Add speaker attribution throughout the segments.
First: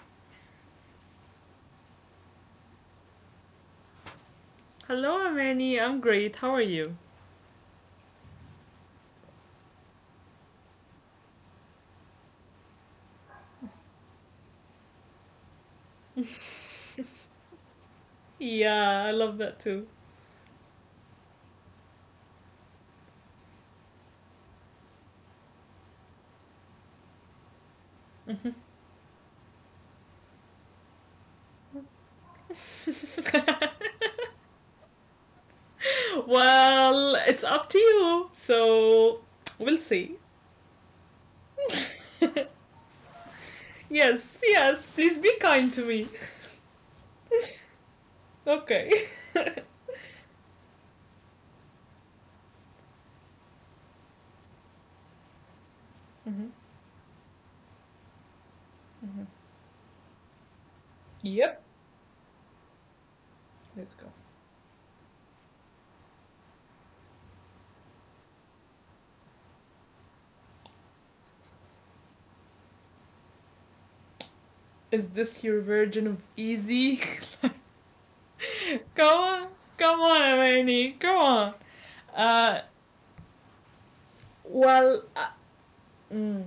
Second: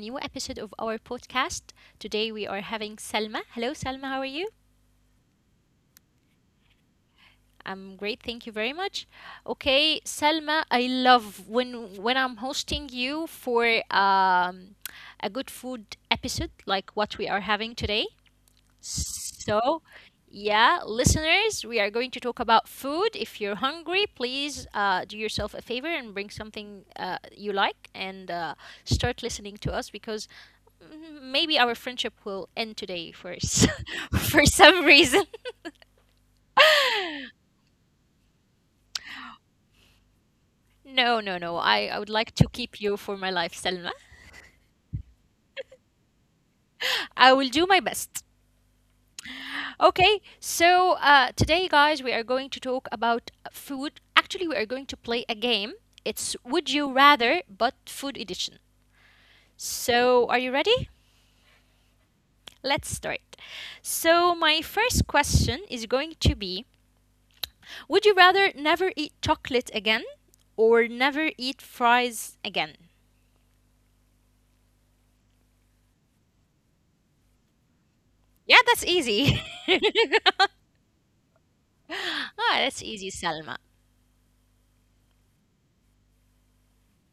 Speaker 1: new episode of our podcast. Today we are having Salma. Hello, Salma. How are you?
Speaker 2: Hello, Amani. I'm great. How are you?
Speaker 1: I'm great, thank you very much. Okay, Salma, I love when I'm hosting you for um, a good food episode like what we are having today.
Speaker 2: Yeah, I love that
Speaker 1: So,
Speaker 2: too.
Speaker 1: yeah, listeners, we are going to talk about food. If you're hungry, please do yourself a favor and bring something you like and start listening to us because maybe our friendship will end today for for some reason.
Speaker 2: Well, it's up to you. So, we'll see.
Speaker 1: No, no, no. I would like to keep you for my life, Selma.
Speaker 2: Yes, yes. Please be kind to me.
Speaker 1: I will do my best.
Speaker 2: Okay.
Speaker 1: Okay, so today, guys, we are going to talk about food. Actually, we are going to play a game. It's Would You
Speaker 2: Mm-hmm.
Speaker 1: Rather, but food edition.
Speaker 2: Mm-hmm.
Speaker 1: So, are you ready?
Speaker 2: Yep.
Speaker 1: Let's start. So,
Speaker 2: Let's
Speaker 1: my
Speaker 2: go.
Speaker 1: first question is going to be: Would you rather never eat chocolate again or never eat fries again?
Speaker 2: Is this your version of easy?
Speaker 1: Yeah, that's easy.
Speaker 2: Come on.
Speaker 1: ah,
Speaker 2: Come on, Amani. Come on.
Speaker 1: that's easy,
Speaker 2: Uh,
Speaker 1: Salma.
Speaker 2: well, Mm.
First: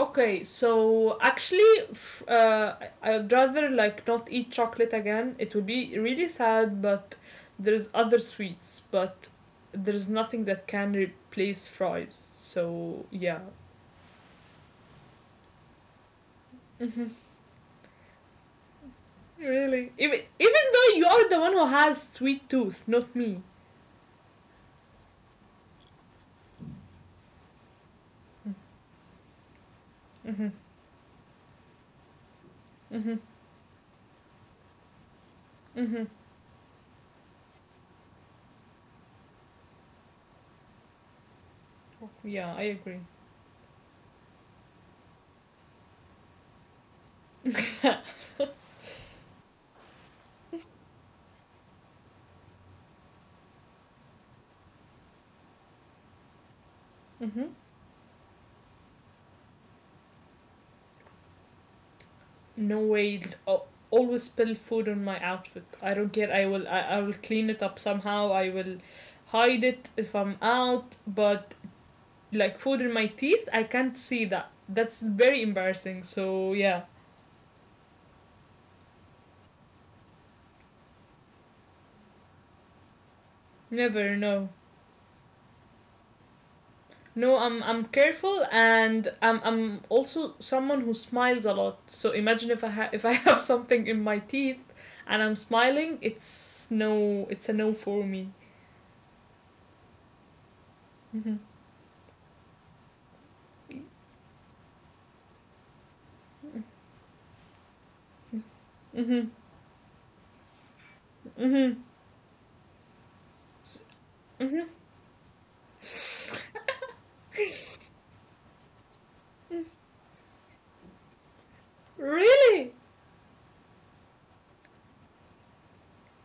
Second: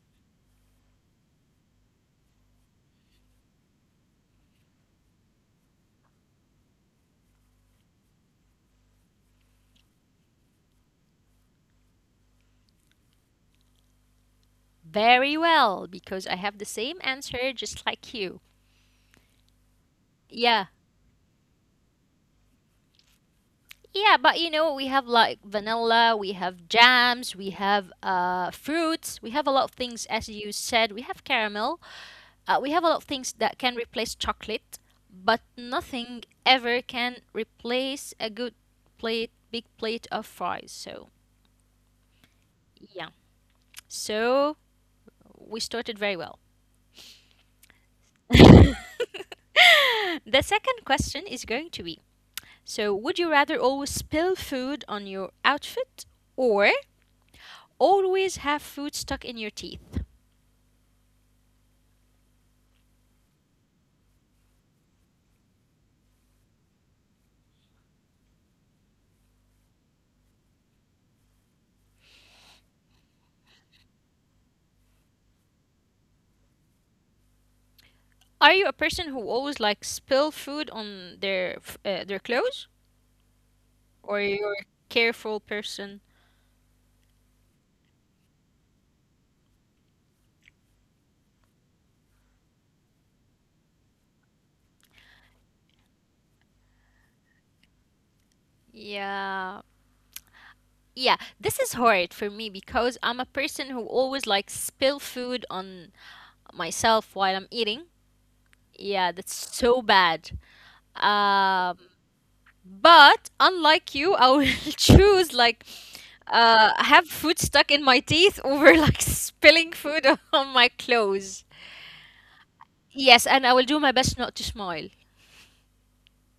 Speaker 2: Okay, so actually, I'd rather like not eat chocolate again. It would be really sad, but there's other sweets, but there's nothing that can replace fries. So yeah,
Speaker 1: Very well, because I have the same answer just like you.
Speaker 2: really, even
Speaker 1: Yeah,
Speaker 2: though you are the one who has sweet tooth, not me.
Speaker 1: yeah, but you know, we have like vanilla, we have jams, we have fruits, we have a lot of things, as you
Speaker 2: Mm-hmm.
Speaker 1: said, we have caramel, we have a lot of
Speaker 2: Mm-hmm.
Speaker 1: things that can replace chocolate, but
Speaker 2: Mm-hmm.
Speaker 1: nothing ever can replace a good plate, big plate of fries. So,
Speaker 2: Yeah, I
Speaker 1: yeah,
Speaker 2: agree.
Speaker 1: so we started very well. The second question is going to be: So, would you rather always spill food on your outfit or
Speaker 2: Mm-hmm.
Speaker 1: always have food stuck in your teeth?
Speaker 2: No way. I'll always spill food on my outfit. I don't care. I will, I will clean it up somehow. I will hide it if I'm out. But like food in my teeth, I can't see that. That's very embarrassing. So yeah.
Speaker 1: Are you a person who always like spill food on their their clothes, or
Speaker 2: Never,
Speaker 1: you're
Speaker 2: no.
Speaker 1: a careful person?
Speaker 2: No, I'm careful, and I'm also someone who smiles a lot. So imagine if if I have something in my teeth and I'm smiling. It's a no for me.
Speaker 1: Yeah. Yeah,
Speaker 2: Mm-hmm.
Speaker 1: this is hard for me because I'm a person who always like spill food on myself while I'm eating. Yeah,
Speaker 2: Mm-hmm.
Speaker 1: that's so bad. Um,
Speaker 2: Mm-hmm.
Speaker 1: but unlike you, I will
Speaker 2: Mm-hmm.
Speaker 1: choose like have food stuck in my teeth over like spilling food on my clothes.
Speaker 2: Really?
Speaker 1: Yes, and I will do my best not to smile.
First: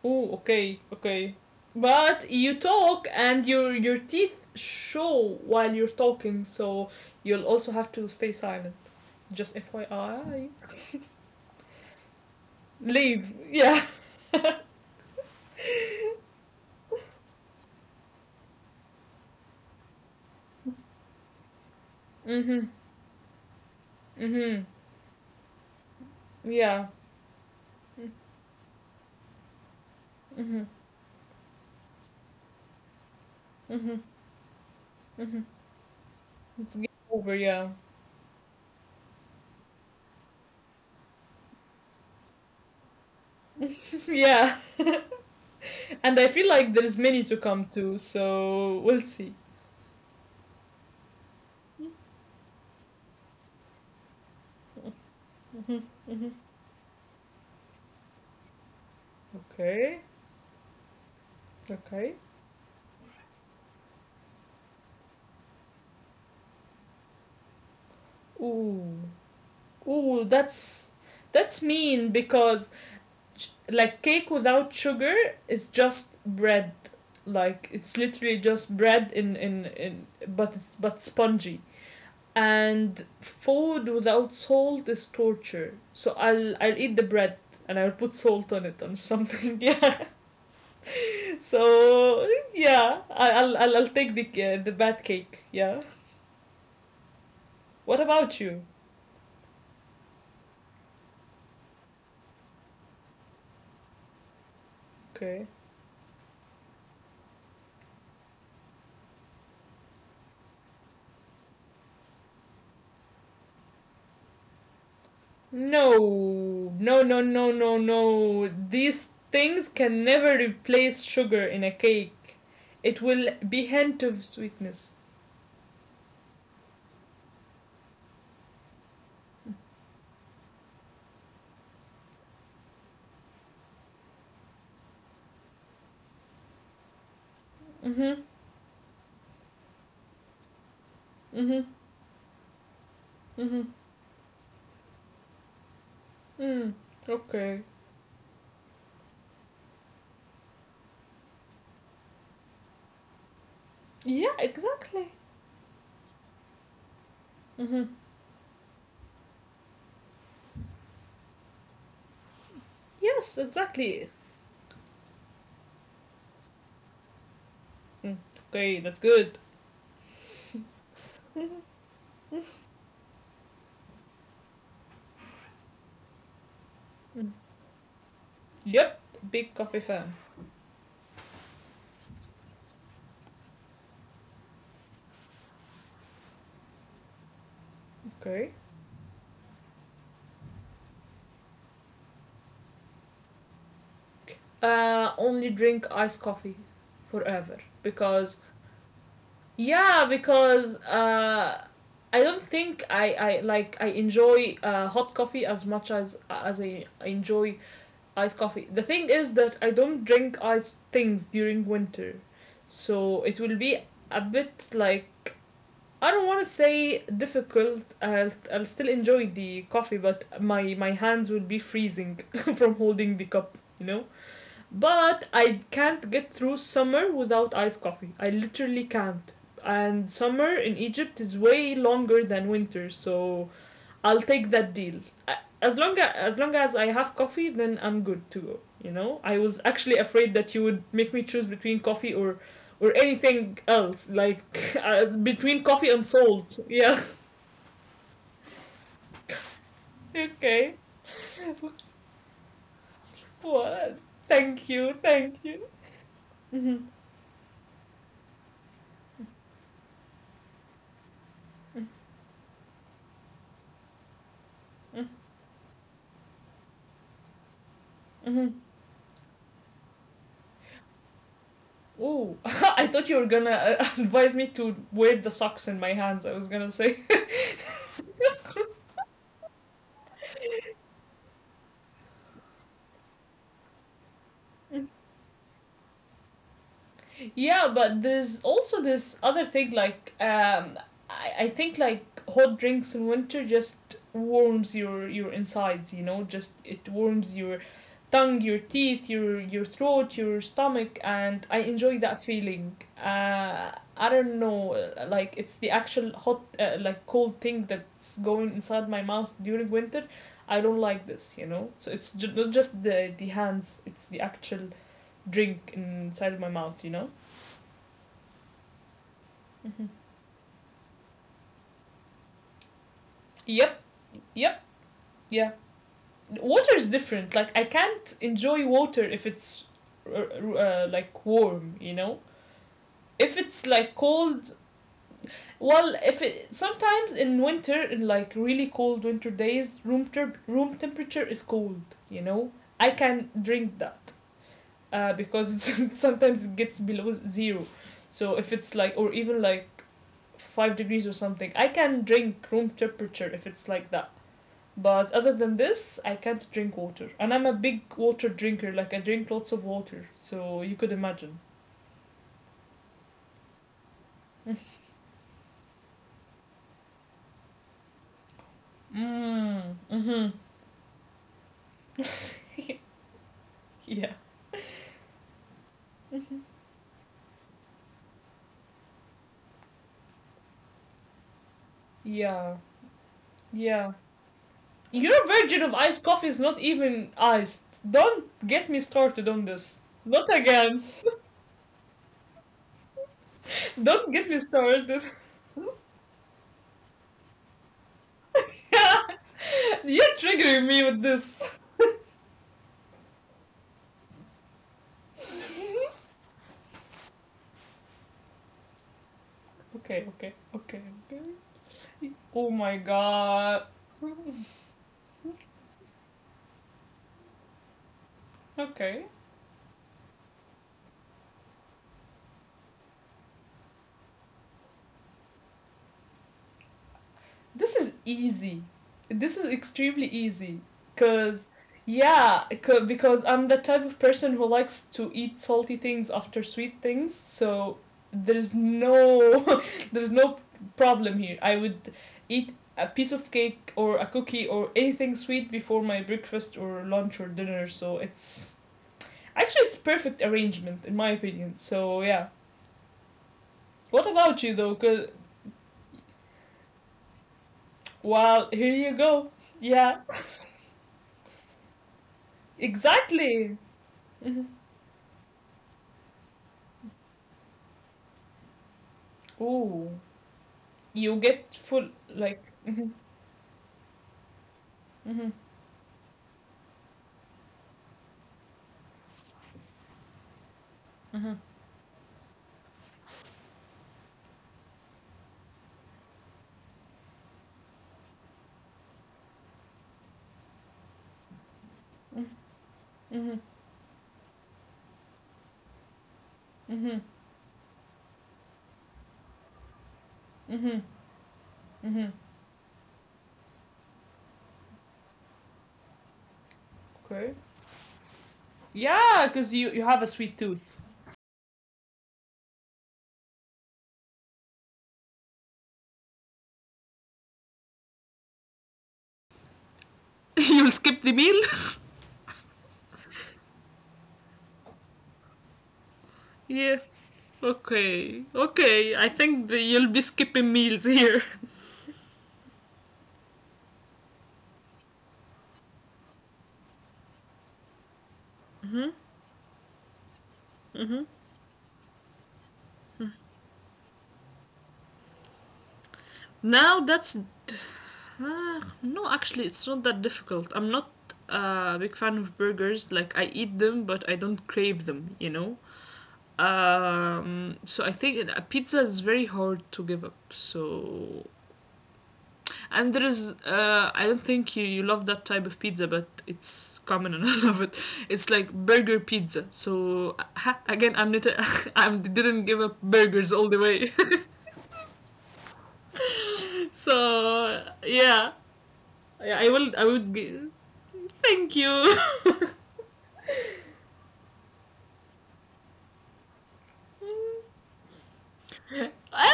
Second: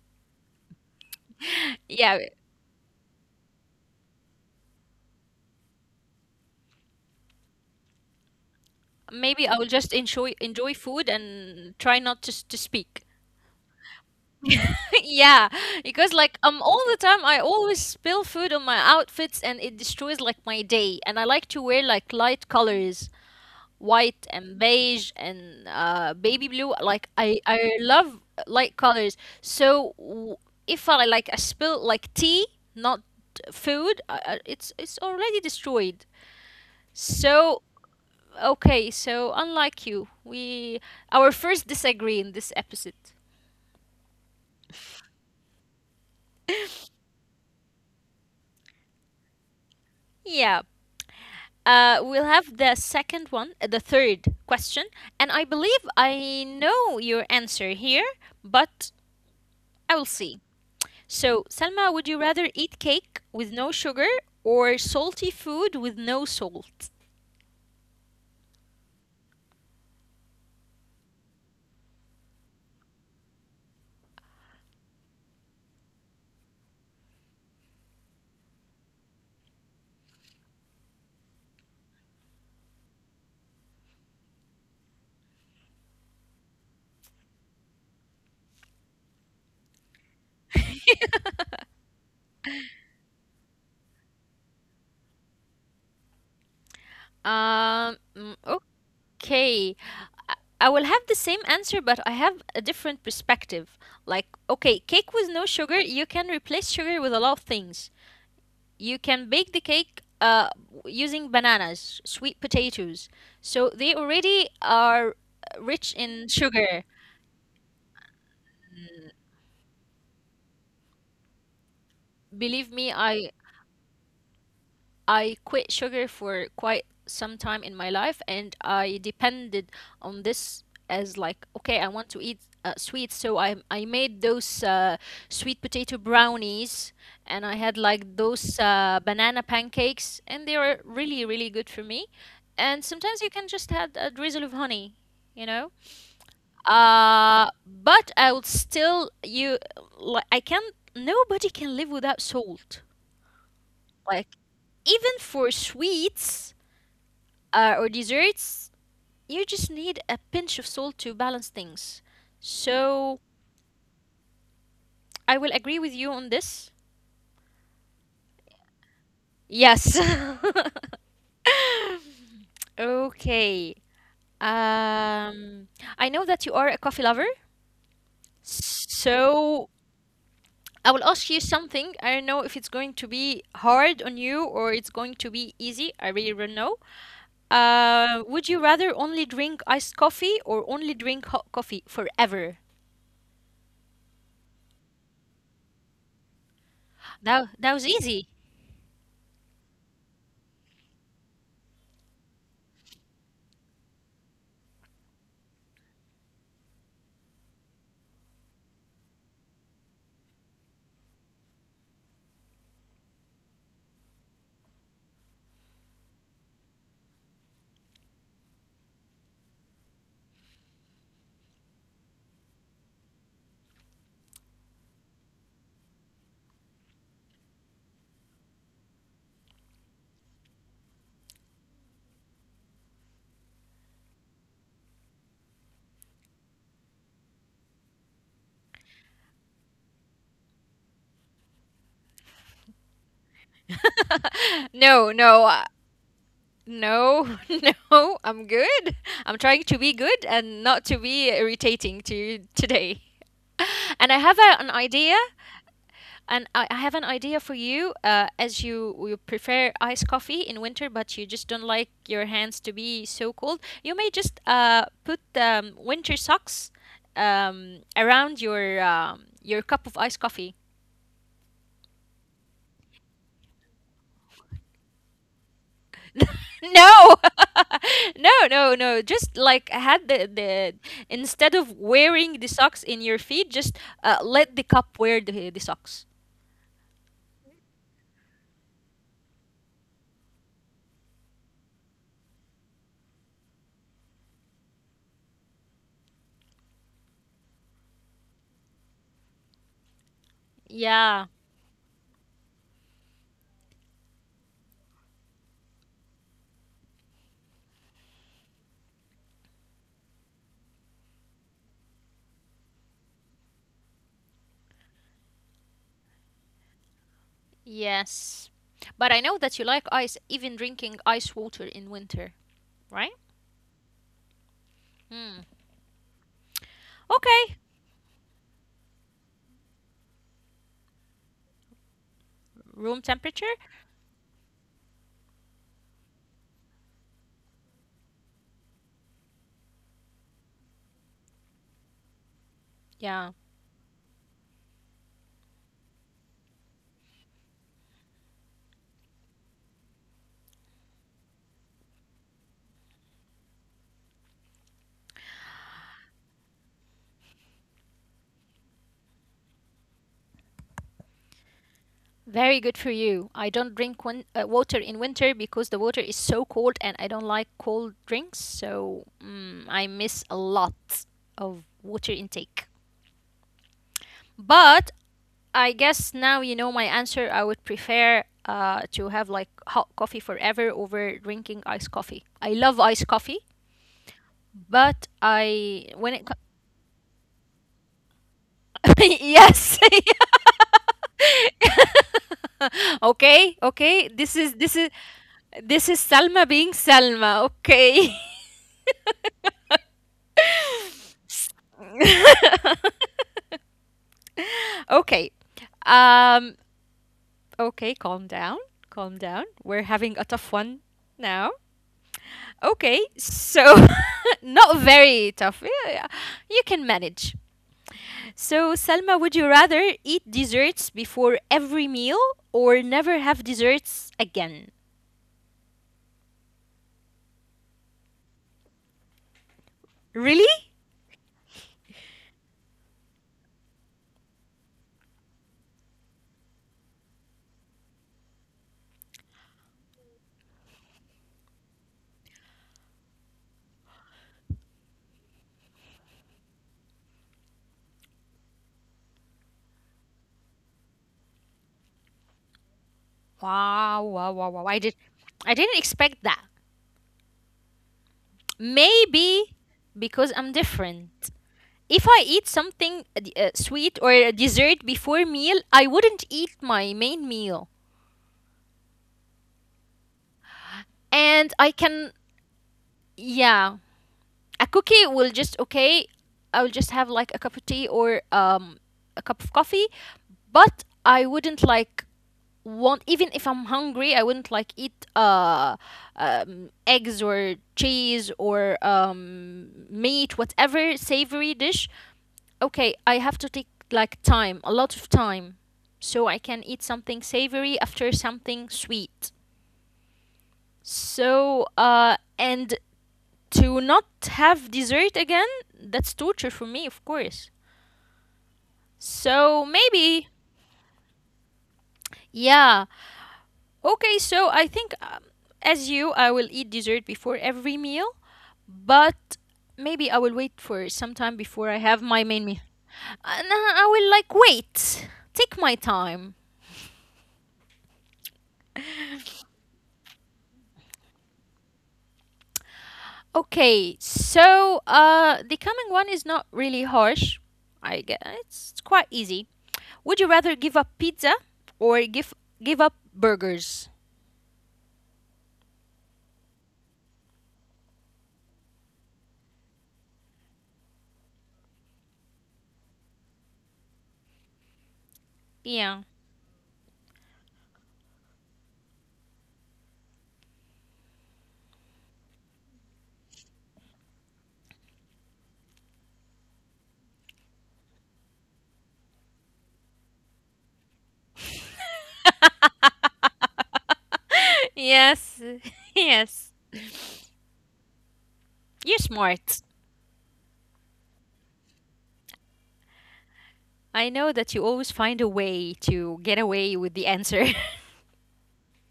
Speaker 2: Oh, okay, okay.
Speaker 1: Yeah,
Speaker 2: But you talk and your teeth show while you're talking, so you'll also have to stay silent.
Speaker 1: maybe I
Speaker 2: Just
Speaker 1: will just enjoy
Speaker 2: FYI.
Speaker 1: enjoy food and try not to to speak.
Speaker 2: Leave. Yeah.
Speaker 1: Yeah, because like all the time I always spill food on my outfits and it destroys like my day. And I like to wear like light
Speaker 2: Mhm.
Speaker 1: colors, white and
Speaker 2: Mhm.
Speaker 1: beige and baby blue.
Speaker 2: Yeah.
Speaker 1: Like I love light colors. So
Speaker 2: Mhm.
Speaker 1: if I like I spill like tea, not food,
Speaker 2: Mhm.
Speaker 1: it's already
Speaker 2: Mhm.
Speaker 1: destroyed.
Speaker 2: It's game over.
Speaker 1: So,
Speaker 2: Yeah.
Speaker 1: okay, so unlike you, we our first disagree in this episode.
Speaker 2: Yeah. And I feel like there's many to come to, so we'll see.
Speaker 1: Yeah. We'll have the second one, the third question, and I believe I know your answer here, but I will
Speaker 2: Okay.
Speaker 1: see. So, Salma, would you
Speaker 2: Okay.
Speaker 1: rather eat cake with no sugar or salty food with no salt?
Speaker 2: Ooh. Ooh. That's mean because like cake without sugar is just bread. Like it's literally just bread, in but it's but spongy. And food without salt is torture. So I'll eat the bread, and I'll put salt on it or something. Yeah. So yeah, I'll take the bad cake. Yeah.
Speaker 1: Um,
Speaker 2: What
Speaker 1: mm,
Speaker 2: about you?
Speaker 1: Okay. I I will have the same answer, but I have a different perspective. Like, okay, cake with no
Speaker 2: Okay.
Speaker 1: sugar, you can replace sugar with a lot of things. You can bake the cake using bananas, sweet potatoes. So they already are rich
Speaker 2: No,
Speaker 1: in sugar.
Speaker 2: no, no, no, no, no. These things can never replace sugar in a cake.
Speaker 1: Believe me,
Speaker 2: It
Speaker 1: I
Speaker 2: will be hint of sweetness.
Speaker 1: I quit sugar for quite some time in my life, and I depended on this as like, okay, I want to eat sweets, so I made those sweet potato brownies, and I had like
Speaker 2: Mhm,
Speaker 1: those banana pancakes, and they were really really good
Speaker 2: mhm,
Speaker 1: for me. And sometimes you can just
Speaker 2: mhm.
Speaker 1: add a drizzle of honey, you know.
Speaker 2: Mm.
Speaker 1: Uh,
Speaker 2: Okay.
Speaker 1: but I would still you like I can not nobody can live without salt, like
Speaker 2: Yeah,
Speaker 1: even
Speaker 2: exactly.
Speaker 1: for sweets or
Speaker 2: Mhm.
Speaker 1: desserts, you just need a pinch of salt to balance things. So
Speaker 2: Yes, exactly.
Speaker 1: I will agree with you on this.
Speaker 2: Mm. Okay, that's good.
Speaker 1: Yes. Okay. Um, I know that you are a coffee
Speaker 2: Mm.
Speaker 1: lover,
Speaker 2: Yep, big
Speaker 1: so
Speaker 2: coffee fan.
Speaker 1: I will ask you something. I don't know if it's going to be hard on you or it's going to be easy. I really don't know. Uh,
Speaker 2: Okay.
Speaker 1: would you rather only drink iced coffee or only drink hot coffee forever?
Speaker 2: Only drink iced coffee forever
Speaker 1: That was
Speaker 2: because
Speaker 1: easy.
Speaker 2: yeah, because I don't think I enjoy hot coffee as much as I enjoy iced coffee. The thing is that I don't drink iced things during winter, so it will be a bit like I don't want to say difficult. I'll still enjoy the coffee, but my hands will be freezing from holding the cup. You know. But I can't get through summer without iced coffee. I literally can't. And summer in Egypt is way longer than winter, so I'll take that deal. I- as long as I have coffee, then I'm good to go. You know, I was actually afraid that you would make me choose between coffee or anything else, like
Speaker 1: No, no.
Speaker 2: between coffee and salt. Yeah.
Speaker 1: No, no, I'm good. I'm trying to be good and
Speaker 2: Okay.
Speaker 1: not to be irritating to you today.
Speaker 2: What?
Speaker 1: And I have a,
Speaker 2: Thank
Speaker 1: an
Speaker 2: you.
Speaker 1: idea,
Speaker 2: Thank you.
Speaker 1: and I
Speaker 2: Hmm.
Speaker 1: have an idea for you. As you prefer iced coffee in winter, but you just don't like your hands to be so cold, you may just put winter socks around
Speaker 2: Hmm.
Speaker 1: your cup of iced coffee.
Speaker 2: Oh, I thought you were gonna advise me to wear the socks in my hands. I was gonna say.
Speaker 1: No, no, no, no. Just like had the instead of wearing the socks in your feet, just let the cup wear the socks.
Speaker 2: Yeah, but there's also this other thing, like I think like hot drinks in winter just warms your insides. You know, just it warms your tongue, your teeth, your throat, your stomach,
Speaker 1: Yeah.
Speaker 2: and I enjoy that feeling. Uh, I don't know, like it's the actual hot like cold thing that's going inside my mouth during winter. I don't like this, you know. So it's not just the hands; it's the actual drink inside of my mouth, you know.
Speaker 1: Yes. But I know that you like ice,
Speaker 2: Mm-hmm.
Speaker 1: even drinking ice water in winter, right?
Speaker 2: Yep. Yep.
Speaker 1: Hmm.
Speaker 2: Yeah. Water is
Speaker 1: Okay.
Speaker 2: different. Like I can't enjoy water if it's like warm, you know?
Speaker 1: Room temperature.
Speaker 2: If it's like cold, well, if it sometimes in winter in like really cold winter days, room room temperature is cold, you know? I
Speaker 1: Yeah.
Speaker 2: can drink that. Because sometimes it gets below 0. So if it's like, or even like, 5 degrees or something, I can drink room temperature if it's like that. But other than this, I can't drink water. And I'm a big water drinker, like I drink lots of water. So you could imagine.
Speaker 1: Very good for you. I don't drink water in winter because the water is so cold and I don't like cold drinks. So I miss
Speaker 2: Mm.
Speaker 1: a lot
Speaker 2: Mm-hmm.
Speaker 1: of water intake.
Speaker 2: Yeah.
Speaker 1: But I guess now you know my answer. I would prefer to have like hot coffee forever over drinking iced coffee. I love
Speaker 2: Yeah.
Speaker 1: iced coffee,
Speaker 2: Yeah.
Speaker 1: but
Speaker 2: Your
Speaker 1: I
Speaker 2: version
Speaker 1: when
Speaker 2: of
Speaker 1: it
Speaker 2: iced coffee is not even iced. Don't get me started
Speaker 1: yes.
Speaker 2: on this. Not again.
Speaker 1: Okay, okay. This is
Speaker 2: Don't get
Speaker 1: this
Speaker 2: me
Speaker 1: is
Speaker 2: started.
Speaker 1: this is Salma being Salma. Okay.
Speaker 2: You're triggering me with this.
Speaker 1: Okay. Um okay, calm down. Calm down. We're having a
Speaker 2: Okay,
Speaker 1: tough
Speaker 2: okay,
Speaker 1: one
Speaker 2: okay,
Speaker 1: now.
Speaker 2: okay. Oh
Speaker 1: Okay,
Speaker 2: my
Speaker 1: so
Speaker 2: god.
Speaker 1: not very tough. Yeah, yeah, you can manage. So, Salma, would you
Speaker 2: Okay.
Speaker 1: rather eat desserts before every meal or never have desserts again?
Speaker 2: This is easy. This is
Speaker 1: Really?
Speaker 2: extremely easy. Cause yeah, because I'm the type of person who likes to eat salty things after sweet things. So there's no there's no problem here. I would eat a piece of cake or a cookie or anything sweet before my breakfast or lunch or dinner. So it's actually it's perfect arrangement in my opinion. So yeah.
Speaker 1: Wow, wow, wow,
Speaker 2: What
Speaker 1: wow. I
Speaker 2: about
Speaker 1: did
Speaker 2: you though?
Speaker 1: I didn't expect that.
Speaker 2: Well, here you
Speaker 1: Maybe
Speaker 2: go.
Speaker 1: because
Speaker 2: Yeah,
Speaker 1: I'm different. If I eat something sweet
Speaker 2: exactly.
Speaker 1: or a dessert before meal, I wouldn't eat my main meal.
Speaker 2: Oh,
Speaker 1: And I
Speaker 2: you
Speaker 1: can,
Speaker 2: get full like.
Speaker 1: yeah, a cookie will just,
Speaker 2: Mm-hmm,
Speaker 1: okay, I will just have like a cup of tea or a cup of coffee, but I wouldn't
Speaker 2: mm-hmm,
Speaker 1: like want, even if I'm hungry I wouldn't like eat eggs or cheese or meat, whatever savory dish. Okay, I have to take
Speaker 2: mm-hmm,
Speaker 1: like time, a lot of time, so I can eat something savory
Speaker 2: mm-hmm.
Speaker 1: after something sweet. So and to not have dessert again, that's torture for me, of course.
Speaker 2: Okay.
Speaker 1: So
Speaker 2: Yeah,
Speaker 1: maybe,
Speaker 2: because you have a sweet tooth.
Speaker 1: yeah. Okay, so I think as you, I will eat dessert before every meal, but maybe I will wait for some time before
Speaker 2: You'll
Speaker 1: I have
Speaker 2: skip the
Speaker 1: my
Speaker 2: meal?
Speaker 1: main meal. And I will like wait, take my time.
Speaker 2: Yeah. Okay, okay. I think you'll be skipping meals here.
Speaker 1: Okay, so the coming one is not really harsh. I guess it's quite easy. Would you rather give up pizza or give up burgers?
Speaker 2: Now that's no, actually, it's not that difficult. I'm not a big fan of burgers. Like I eat them, but I don't crave them. You know.
Speaker 1: Yeah.
Speaker 2: So I think a pizza is very hard to give up. So, and there is, I don't think you love that type of pizza, but it's common, and I love it. It's like burger pizza. So ha, again, I'm not, I didn't give up burgers all the way.
Speaker 1: Yes,
Speaker 2: So
Speaker 1: yes.
Speaker 2: yeah,
Speaker 1: You're
Speaker 2: I will, I
Speaker 1: smart.
Speaker 2: would. Thank you. Well,
Speaker 1: I know that you always find a way to get away with the answer.
Speaker 2: I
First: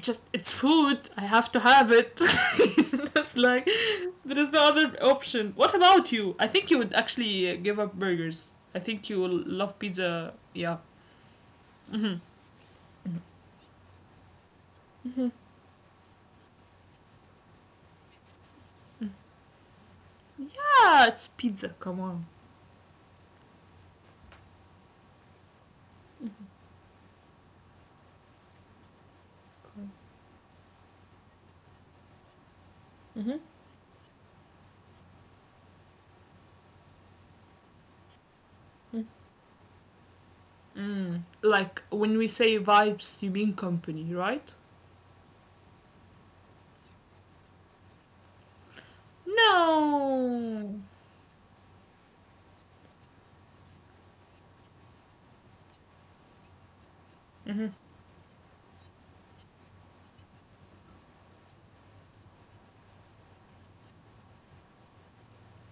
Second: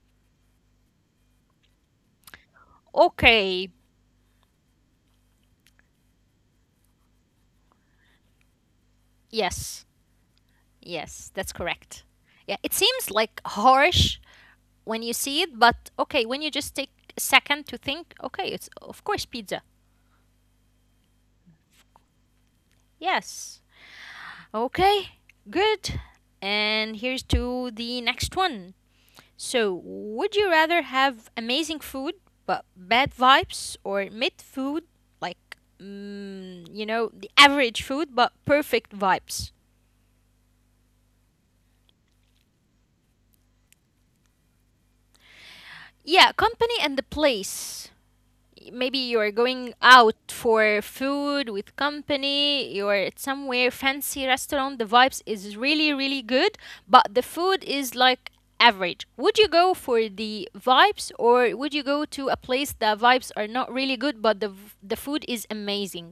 Speaker 2: just it's food. I have to have it. That's like
Speaker 1: Okay.
Speaker 2: there is no other option. What about you? I think you would actually give up burgers. I think you will
Speaker 1: Yes.
Speaker 2: love pizza. Yeah.
Speaker 1: Yes, that's correct.
Speaker 2: Hmm.
Speaker 1: Yeah, it seems like harsh when you see it, but okay, when you just take a second to think, okay, it's of course pizza.
Speaker 2: Yeah, it's pizza. Come on.
Speaker 1: Yes. Okay. Good. And here's to the next one. So, would you rather have amazing food but bad
Speaker 2: Mhm.
Speaker 1: vibes, or mid food, like, the average food but perfect vibes?
Speaker 2: Mm. Like when we say vibes, you mean company, right?
Speaker 1: Yeah, company and the place. Maybe you're going out for
Speaker 2: No.
Speaker 1: food with company. You're at somewhere fancy restaurant, the vibes is really really good, but the food is
Speaker 2: Mhm.
Speaker 1: like average. Would you go for the vibes, or would you go to a place the vibes are not really good but the the food is amazing?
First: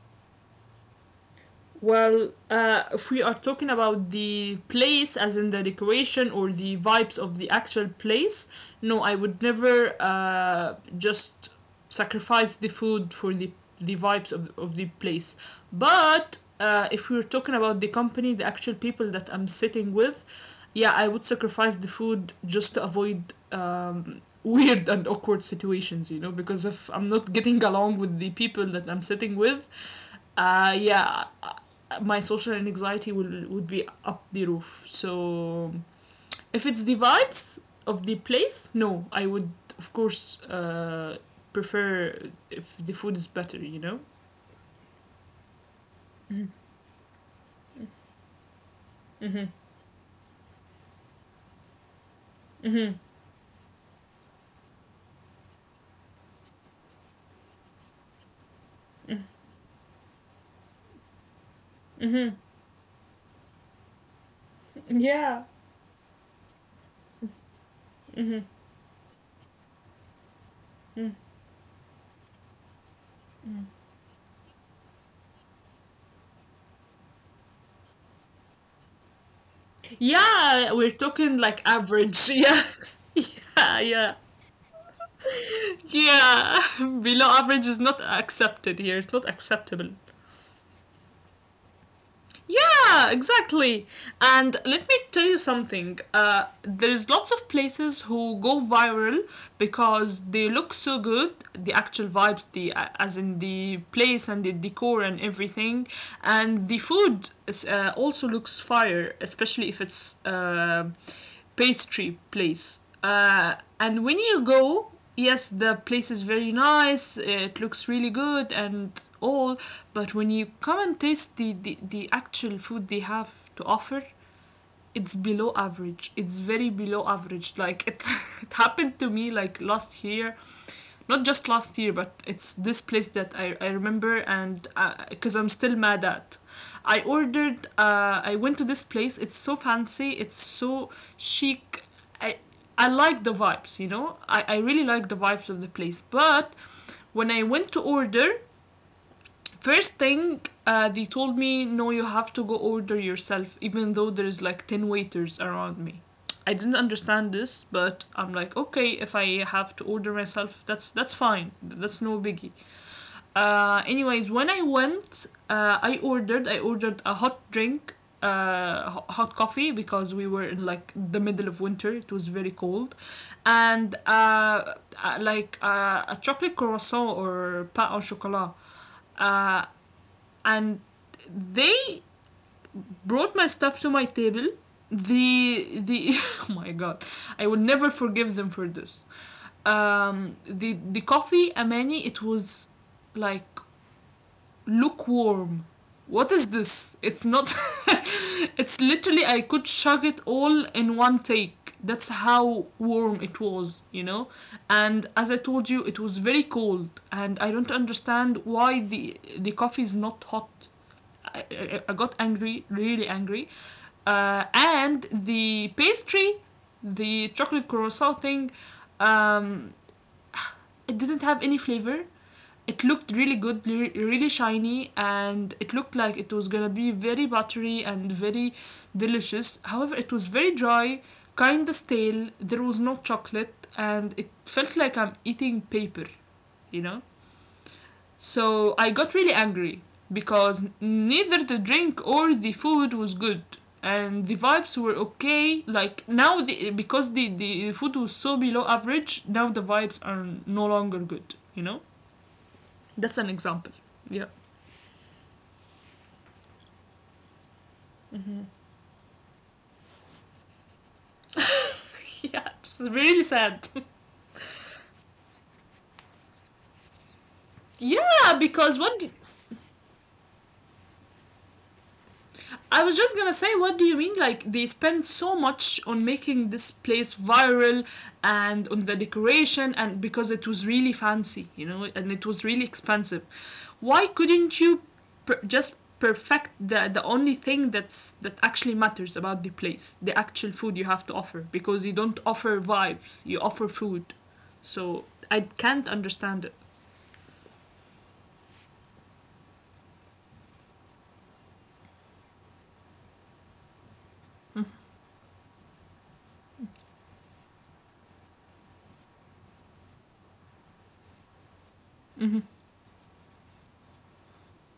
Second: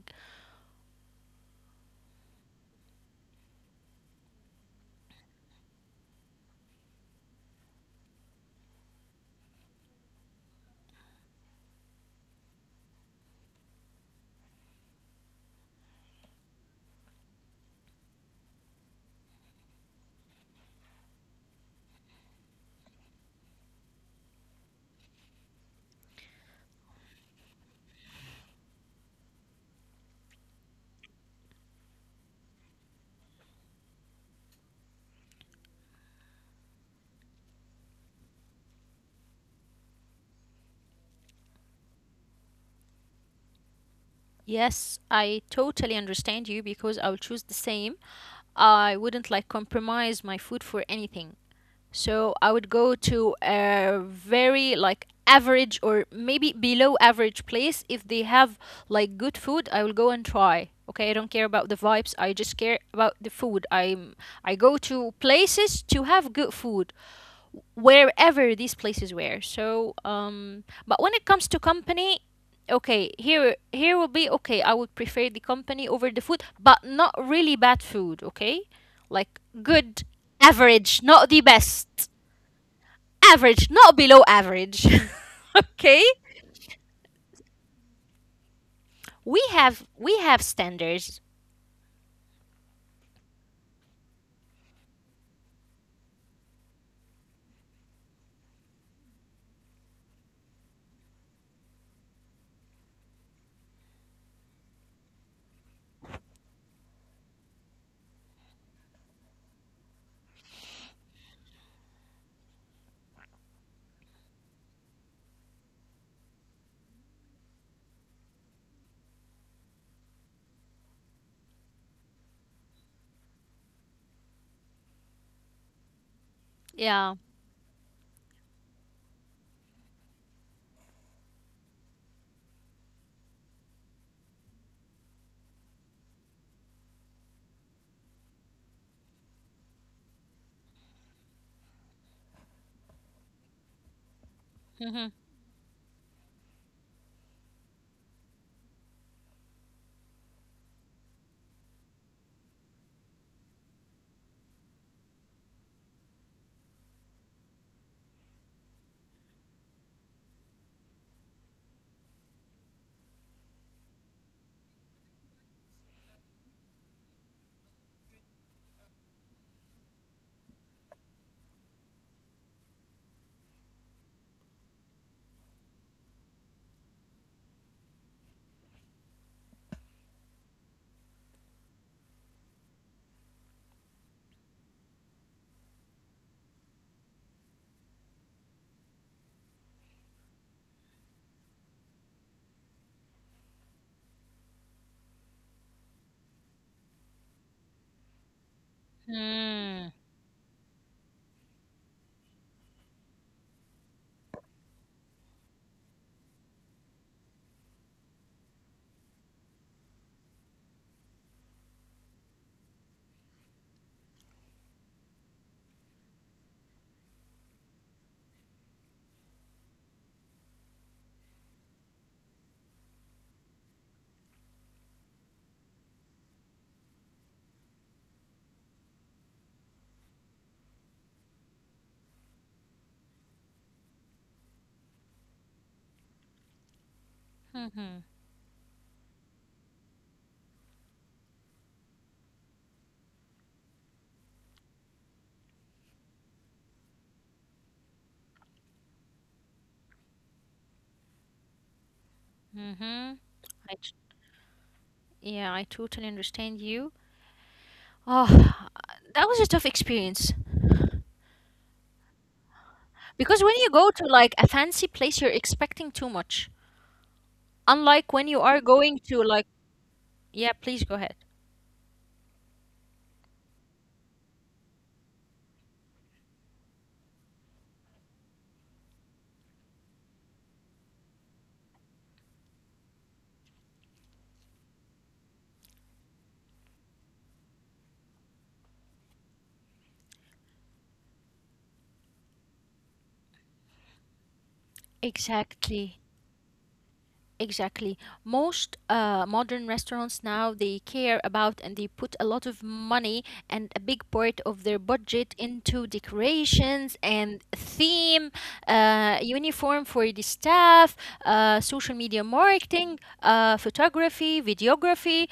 Speaker 2: Well, if we are talking about the place, as in the decoration or the vibes of the actual place, no, I would never just sacrifice the food for the vibes of the place. But if we are talking about the company, the actual people that I'm sitting with, yeah, I would sacrifice the food just to avoid weird and awkward situations, you know, because if I'm not getting along with the people that I'm sitting with, yeah, my social anxiety will would be up the roof. So if it's the vibes of the place, no, I would of course prefer if the food is better. You know.
Speaker 1: Yes, I totally understand you because I will choose the same. I wouldn't
Speaker 2: Mm-hmm.
Speaker 1: like compromise my food for anything. So I would go
Speaker 2: Mm-hmm.
Speaker 1: to a very like average or maybe below average place. If they have like good food, I will go and try. Okay, I don't care about the vibes. I
Speaker 2: Mm-hmm.
Speaker 1: just care about the food. I go to
Speaker 2: Yeah.
Speaker 1: places to have good food
Speaker 2: Mm-hmm.
Speaker 1: wherever these places were. So but when it comes to company, okay, here
Speaker 2: Mm-hmm.
Speaker 1: here will be okay. I would prefer the company over the food, but not really bad food, okay? Like good
Speaker 2: Yeah, we're
Speaker 1: average, not the
Speaker 2: talking like
Speaker 1: best
Speaker 2: average. Yeah,
Speaker 1: average,
Speaker 2: yeah,
Speaker 1: not
Speaker 2: yeah,
Speaker 1: below average. Okay?
Speaker 2: yeah. Below average is not accepted here. It's not
Speaker 1: We have
Speaker 2: acceptable.
Speaker 1: we have standards.
Speaker 2: Yeah, exactly. And let me tell you something. There's lots of places who go viral because they look so good. The actual vibes, the as in the place and the decor and everything, and the food is, also looks fire, especially if it's. Pastry place. And when you go, yes, the place is very nice. It looks really good and all. But when you come and taste the actual food they have to offer, it's below average. It's very
Speaker 1: Yeah.
Speaker 2: below average. Like it, it happened to me like last year, not just last year, but it's this place that I remember, and because I'm still mad at. I ordered. I went to this place. It's so fancy. It's so chic. I I like the vibes. You know. I
Speaker 1: Mhm.
Speaker 2: really like the vibes of the place. But when I went to order, first thing, they told me, no, you have to go order yourself, even though there's like 10 waiters around me. I didn't understand this, but I'm like, okay, if I have to order myself, that's fine. That's no biggie. Anyways, when I went, I ordered a hot drink, hot coffee, because we were in like the middle of winter. It was very cold, and like a chocolate croissant or pain au chocolat. Uh, and they brought my stuff to my table. The Oh my god. I will never forgive them for this. The coffee, Amani, it was like lukewarm. What is this? It's not it's literally, I
Speaker 1: Mm.
Speaker 2: could chug it all in one take. That's how warm it was, you know. And as I told you, it was very cold, and I don't understand why the coffee is not hot. I got angry, really angry. And the pastry, the chocolate croissant thing, um, it didn't have any flavor. It looked really good, really shiny, and it looked like it was gonna be very buttery and very delicious. However, it was very dry, kinda stale. There was no chocolate, and it felt like I'm eating paper, you know? So I got really angry because neither the drink or the food was good and the vibes were okay. Like now because the food was so below average, now the vibes are no longer good.
Speaker 1: Mhm.
Speaker 2: That's
Speaker 1: I
Speaker 2: an
Speaker 1: t-
Speaker 2: example. Yeah.
Speaker 1: yeah, I totally understand you. Oh, that was a tough experience
Speaker 2: Yeah, it's
Speaker 1: because when you
Speaker 2: really
Speaker 1: go to
Speaker 2: sad.
Speaker 1: like a fancy place, you're expecting too much. Unlike when you are
Speaker 2: Yeah,
Speaker 1: going to
Speaker 2: because
Speaker 1: like,
Speaker 2: what
Speaker 1: yeah, please go ahead.
Speaker 2: I was just gonna say, what do you mean? Like they spend so much on making this place viral and on the decoration, and because it was really fancy, and it was really expensive. Why couldn't you just perfect the only thing that actually matters about the place, the actual food you have to offer? Because you don't offer vibes, you offer food. So I
Speaker 1: Exactly.
Speaker 2: can't understand it.
Speaker 1: Exactly. Most modern restaurants now they care about and they put a lot of money and a big part of their budget into decorations and theme, uniform for the staff, social media
Speaker 2: Mm-hmm.
Speaker 1: marketing, photography, videography.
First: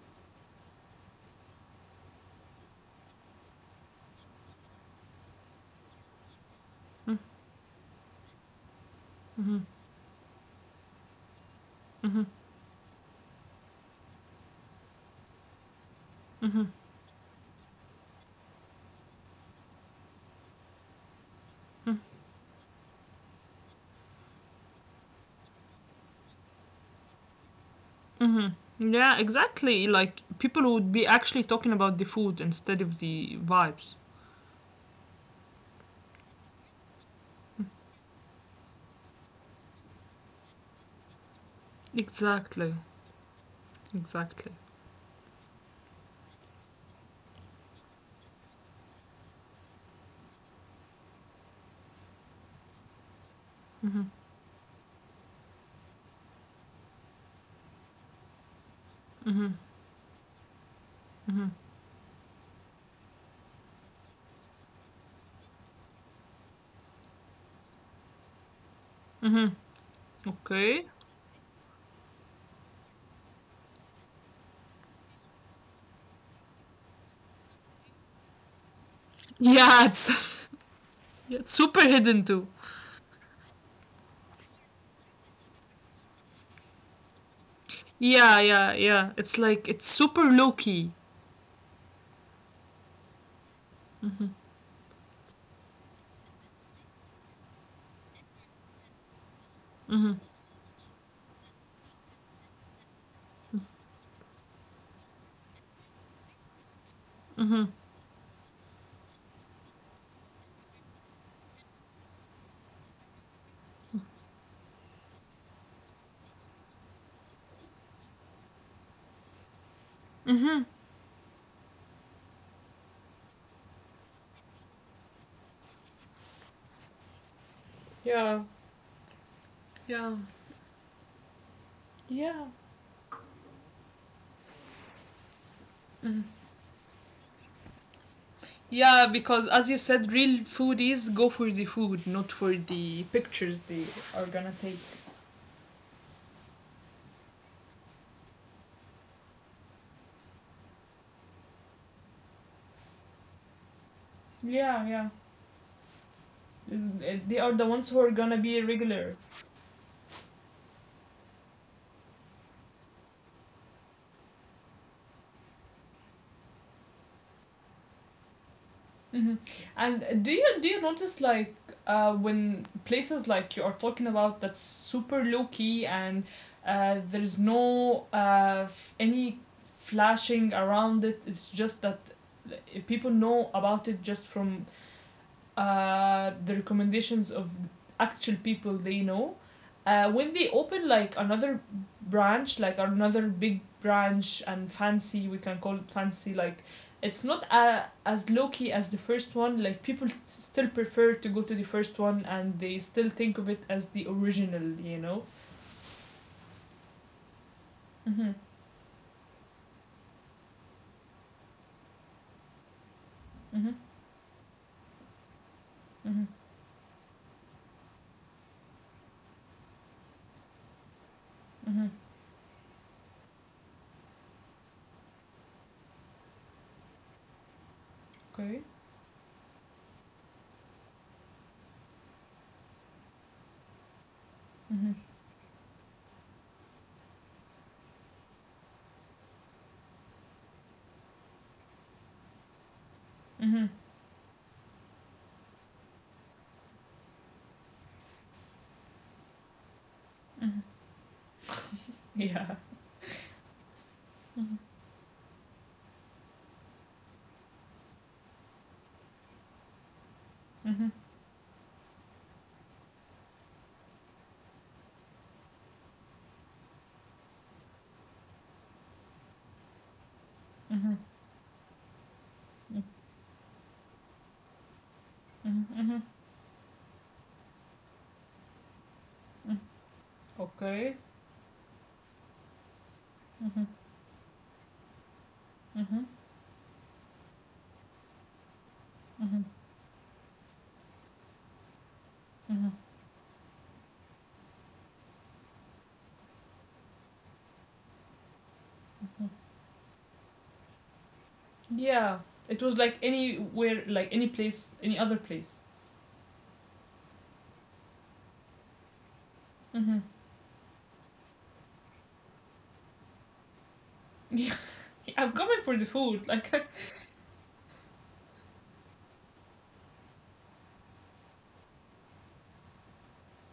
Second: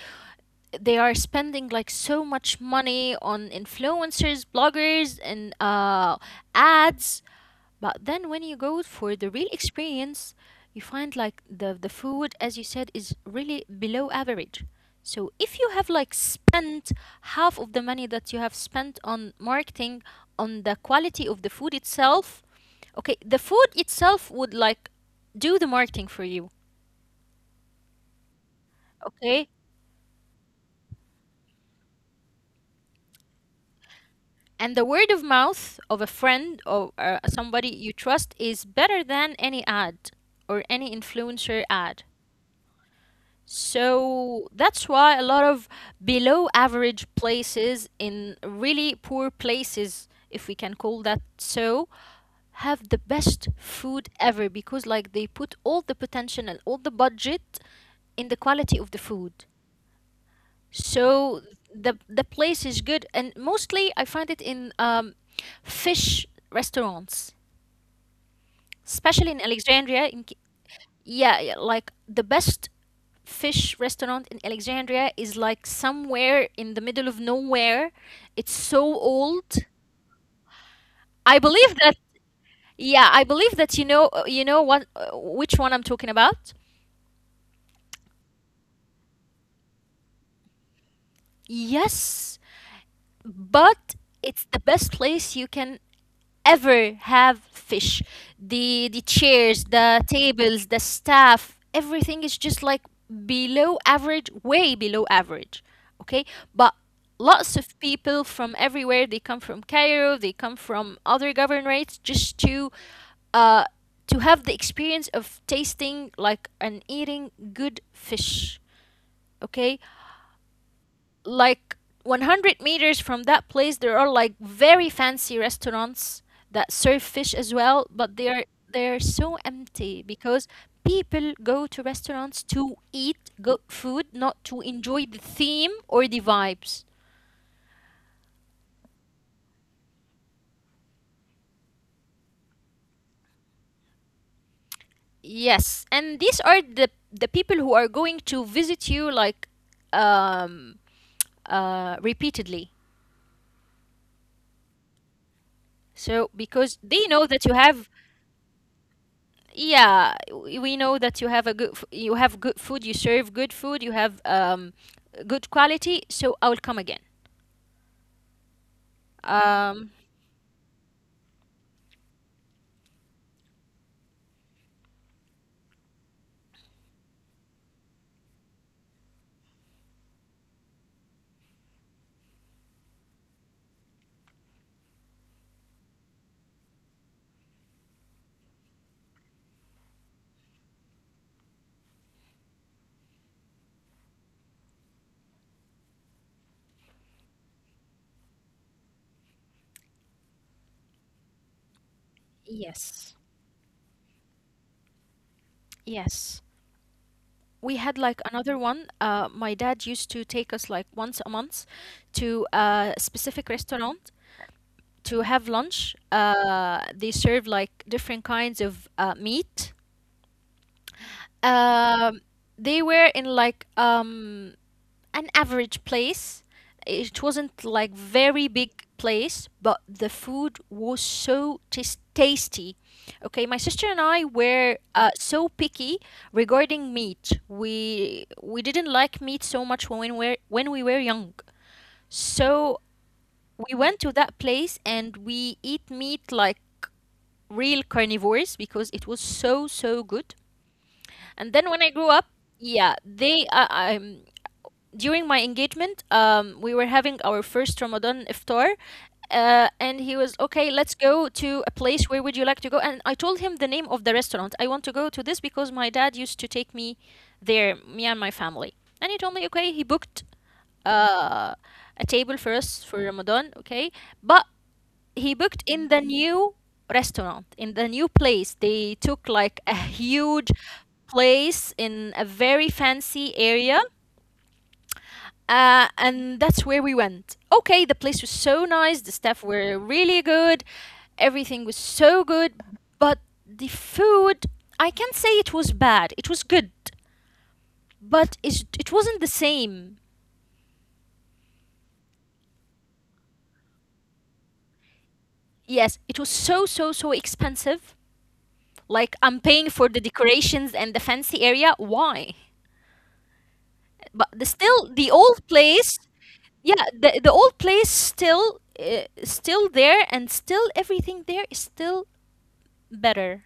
Speaker 1: They are spending like so much money on influencers, bloggers, and ads.
Speaker 2: Mm-hmm.
Speaker 1: But then when you go for the real
Speaker 2: Mm-hmm.
Speaker 1: experience, you find like the
Speaker 2: Mm-hmm.
Speaker 1: food, as you said, is really below average. So if you have like
Speaker 2: Mm-hmm.
Speaker 1: spent half of the money that you have spent on marketing on the quality of the food itself, okay, the food itself would like do the marketing for you,
Speaker 2: Hmm. Yeah,
Speaker 1: okay?
Speaker 2: exactly. Like people would be actually talking about the food instead of the vibes.
Speaker 1: And the word of mouth of a friend or somebody you trust is better than any ad or any influencer ad.
Speaker 2: Exactly.
Speaker 1: So
Speaker 2: Exactly.
Speaker 1: that's why a lot of below average places in really poor places, if we can call that so, have the best food ever because like they put all the potential and all the budget in the quality of the food. So the place is good and mostly I find it in fish restaurants, especially in Alexandria in,
Speaker 2: Okay.
Speaker 1: yeah, yeah, like the best fish restaurant in Alexandria is like somewhere in the middle of nowhere. It's so old.
Speaker 2: Yeah, it's, yeah,
Speaker 1: I
Speaker 2: it's
Speaker 1: believe
Speaker 2: super
Speaker 1: that.
Speaker 2: hidden too.
Speaker 1: Yeah, I believe that, you know, you know what which one I'm talking about.
Speaker 2: Yeah, yeah, yeah. It's like it's super low key.
Speaker 1: Yes, but it's the best place you can ever have fish. The chairs, the
Speaker 2: Yeah.
Speaker 1: tables, the staff, everything is just like below average, way below average. Okay? But lots of people from everywhere, they come from Cairo, they come from other governorates just uh to have the experience of tasting like and eating good fish. Okay? Like 100 meters from that place there are like very fancy restaurants that serve fish as well, but they
Speaker 2: Yeah.
Speaker 1: are, they're so empty because people go to
Speaker 2: Yeah.
Speaker 1: restaurants to eat good food, not to enjoy the theme or the vibes.
Speaker 2: Yeah, because as you said, real foodies go for the food, not for the pictures they are gonna take.
Speaker 1: Yes, and these are the people who are going to visit you like um repeatedly,
Speaker 2: Yeah, yeah.
Speaker 1: so because they know
Speaker 2: They
Speaker 1: that
Speaker 2: are
Speaker 1: you
Speaker 2: the ones
Speaker 1: have,
Speaker 2: who are gonna be regular.
Speaker 1: yeah, we know that you have a good you have good food, you serve good food, you have good quality, so I will come again.
Speaker 2: Hmm.
Speaker 1: um
Speaker 2: And do you notice like when places like you are talking about that's super low key and there's no any flashing around it. It's just that uh, people know about it just from the recommendations of actual people they know. When they open like another branch, like another big branch and fancy, we can call it fancy. Like it's not as low key as the first one. Like people still prefer to go to the first one, and they still
Speaker 1: yes,
Speaker 2: think of it as the original.
Speaker 1: yes, we had like
Speaker 2: Mhm.
Speaker 1: another one. My dad used to take us like once a month to a specific
Speaker 2: Mhm.
Speaker 1: restaurant to have lunch.
Speaker 2: Mhm.
Speaker 1: They serve like different kinds of meat.
Speaker 2: Mhm.
Speaker 1: um they were in like an average place. It wasn't like very
Speaker 2: Okay.
Speaker 1: big place, but the food was so tasty. Okay, my sister and I were
Speaker 2: Mhm.
Speaker 1: so picky regarding meat. We didn't like meat so much when we were young. So
Speaker 2: Mhm.
Speaker 1: we went to that place and we eat meat like real carnivores because it was so so good.
Speaker 2: Mhm.
Speaker 1: And then when I grew up,
Speaker 2: Yeah.
Speaker 1: yeah, they
Speaker 2: Mhm.
Speaker 1: during my engagement, we were having our first Ramadan iftar, and he was okay.
Speaker 2: Mhm.
Speaker 1: Let's go to a place. Where would you like to go? And I told him the name of the restaurant. I want to go to this because my dad used to take me there, me and my family. And he told me, okay, he booked
Speaker 2: Mhm.
Speaker 1: uh, a table for
Speaker 2: Mhm.
Speaker 1: us for Ramadan, okay, but he booked in
Speaker 2: Mhm.
Speaker 1: the new restaurant in the new place. They took
Speaker 2: Mhm.
Speaker 1: like a huge
Speaker 2: Okay.
Speaker 1: place in a very fancy
Speaker 2: Mhm.
Speaker 1: area.
Speaker 2: Mhm.
Speaker 1: And that's where we went. Okay, the place was so nice, the
Speaker 2: Mhm.
Speaker 1: staff were really good, everything was so good,
Speaker 2: Mhm.
Speaker 1: but the food, I can't say it was bad. It was good, but it wasn't
Speaker 2: Mhm.
Speaker 1: the same.
Speaker 2: Yeah, it was like anywhere, like any place, any other place.
Speaker 1: Yes, it was so, so, so expensive. Like, I'm paying for
Speaker 2: Mm-hmm.
Speaker 1: the decorations and the fancy area. Why? But
Speaker 2: Yeah,
Speaker 1: still, the
Speaker 2: I'm
Speaker 1: old
Speaker 2: coming for the
Speaker 1: place,
Speaker 2: food. Like,
Speaker 1: yeah, the old place still still there, and still everything there is still better.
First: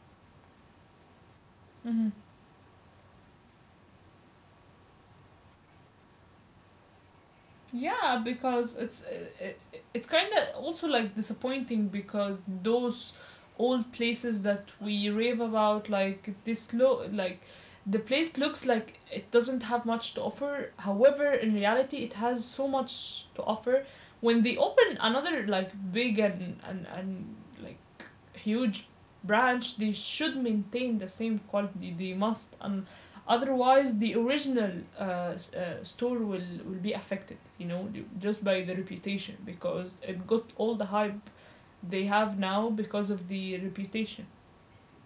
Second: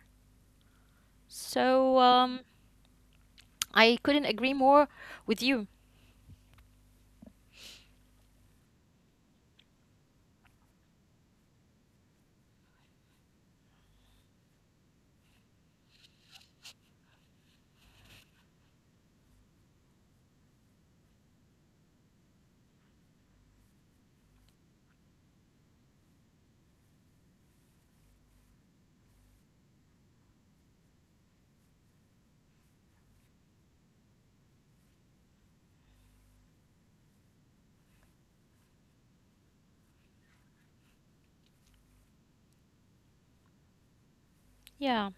Speaker 1: So,
Speaker 2: mm-hmm.
Speaker 1: I couldn't agree more with you.
Speaker 2: Yeah, because it's kind of also like disappointing because those old places that we rave about, like this lo like the place looks like it doesn't have much to offer. However, in reality, it has so much to offer. When they open another like big and like huge branch, they should maintain the same quality. They must. Otherwise, the original store will be affected, just by the reputation because it got all the hype they have now because of the reputation.
Speaker 1: Yeah.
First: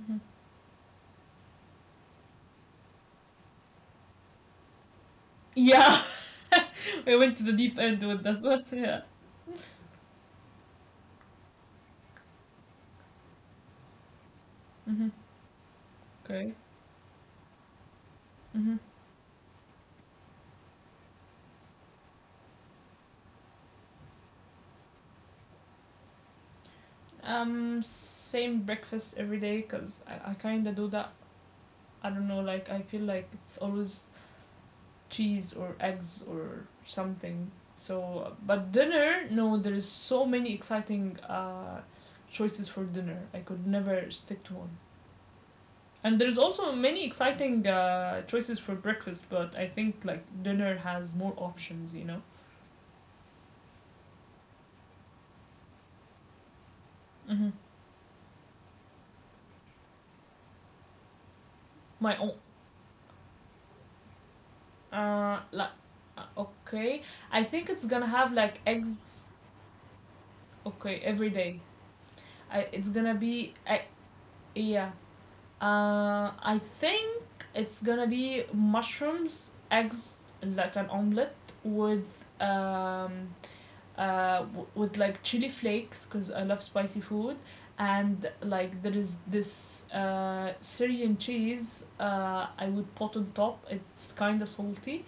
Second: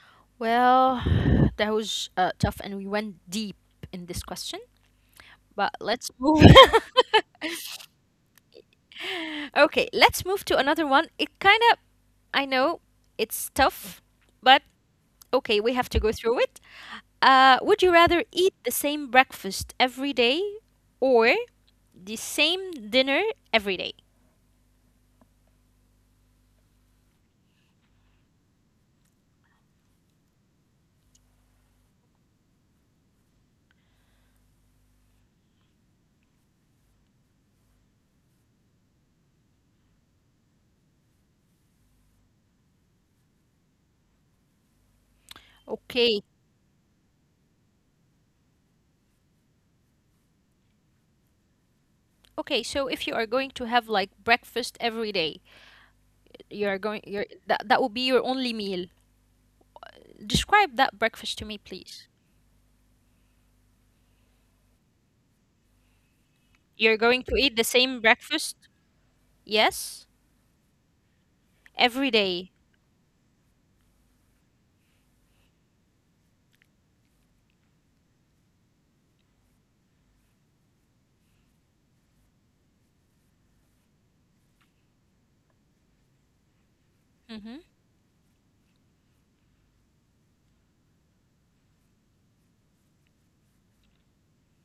Speaker 2: Mhm.
Speaker 1: Well, that was tough, and we went deep in this question. But
Speaker 2: Yeah,
Speaker 1: let's move.
Speaker 2: we went to the deep end with that one. Yeah.
Speaker 1: okay, let's move to another one. It kind of, I know, it's tough, but
Speaker 2: Mm-hmm.
Speaker 1: okay, we have to go through
Speaker 2: Okay.
Speaker 1: it. Would you rather eat
Speaker 2: Mm-hmm.
Speaker 1: the same breakfast every day or the same dinner every day?
Speaker 2: Same breakfast every day because I kind of do that. I don't know, like, I feel like it's always cheese or eggs or something. So, but dinner, no, there is so many exciting choices for dinner. I could never stick to one. And there's
Speaker 1: Okay.
Speaker 2: also many exciting choices for breakfast, but I think like dinner has more options, you know.
Speaker 1: Okay, so if you are going to have like breakfast every day, You're going
Speaker 2: Mm-hmm.
Speaker 1: you're that that will be your only meal. Describe that breakfast to me,
Speaker 2: My own,
Speaker 1: please.
Speaker 2: uh, like, okay,
Speaker 1: You're
Speaker 2: I
Speaker 1: going
Speaker 2: think
Speaker 1: to
Speaker 2: it's
Speaker 1: eat the
Speaker 2: gonna have
Speaker 1: same
Speaker 2: like
Speaker 1: breakfast?
Speaker 2: eggs.
Speaker 1: Yes,
Speaker 2: Okay, every day.
Speaker 1: every
Speaker 2: I, it's
Speaker 1: day.
Speaker 2: gonna be, I, yeah, I think it's gonna be mushrooms, eggs, like an omelet with with like chili flakes because I love spicy food,
Speaker 1: Mhm.
Speaker 2: and like there is this Syrian cheese I would put on top. It's kind of salty,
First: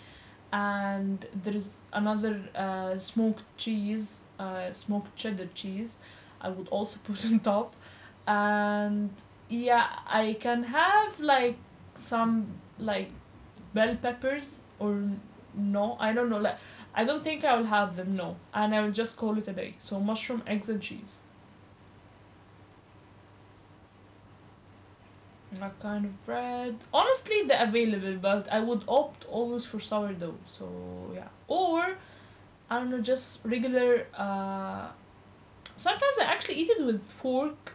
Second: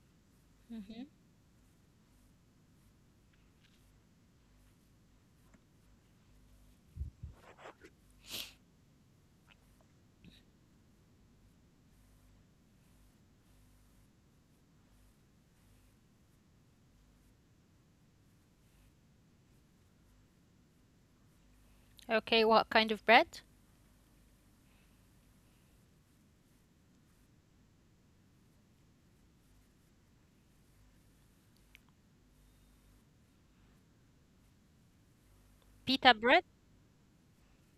Speaker 1: Mhm.
Speaker 2: and there is another smoked cheese, smoked cheddar cheese. I would also put on top, and yeah, I can have like some like bell peppers or no, I don't know. Like, I don't think I will have them. No, and I will just call it a day. So mushroom, eggs, and cheese.
Speaker 1: Okay, what kind of bread?
Speaker 2: That kind of bread. Honestly, they're available, but I would opt always for sourdough. So yeah, or I don't know, just regular
Speaker 1: Pita
Speaker 2: sometimes I
Speaker 1: bread?
Speaker 2: actually eat it with fork.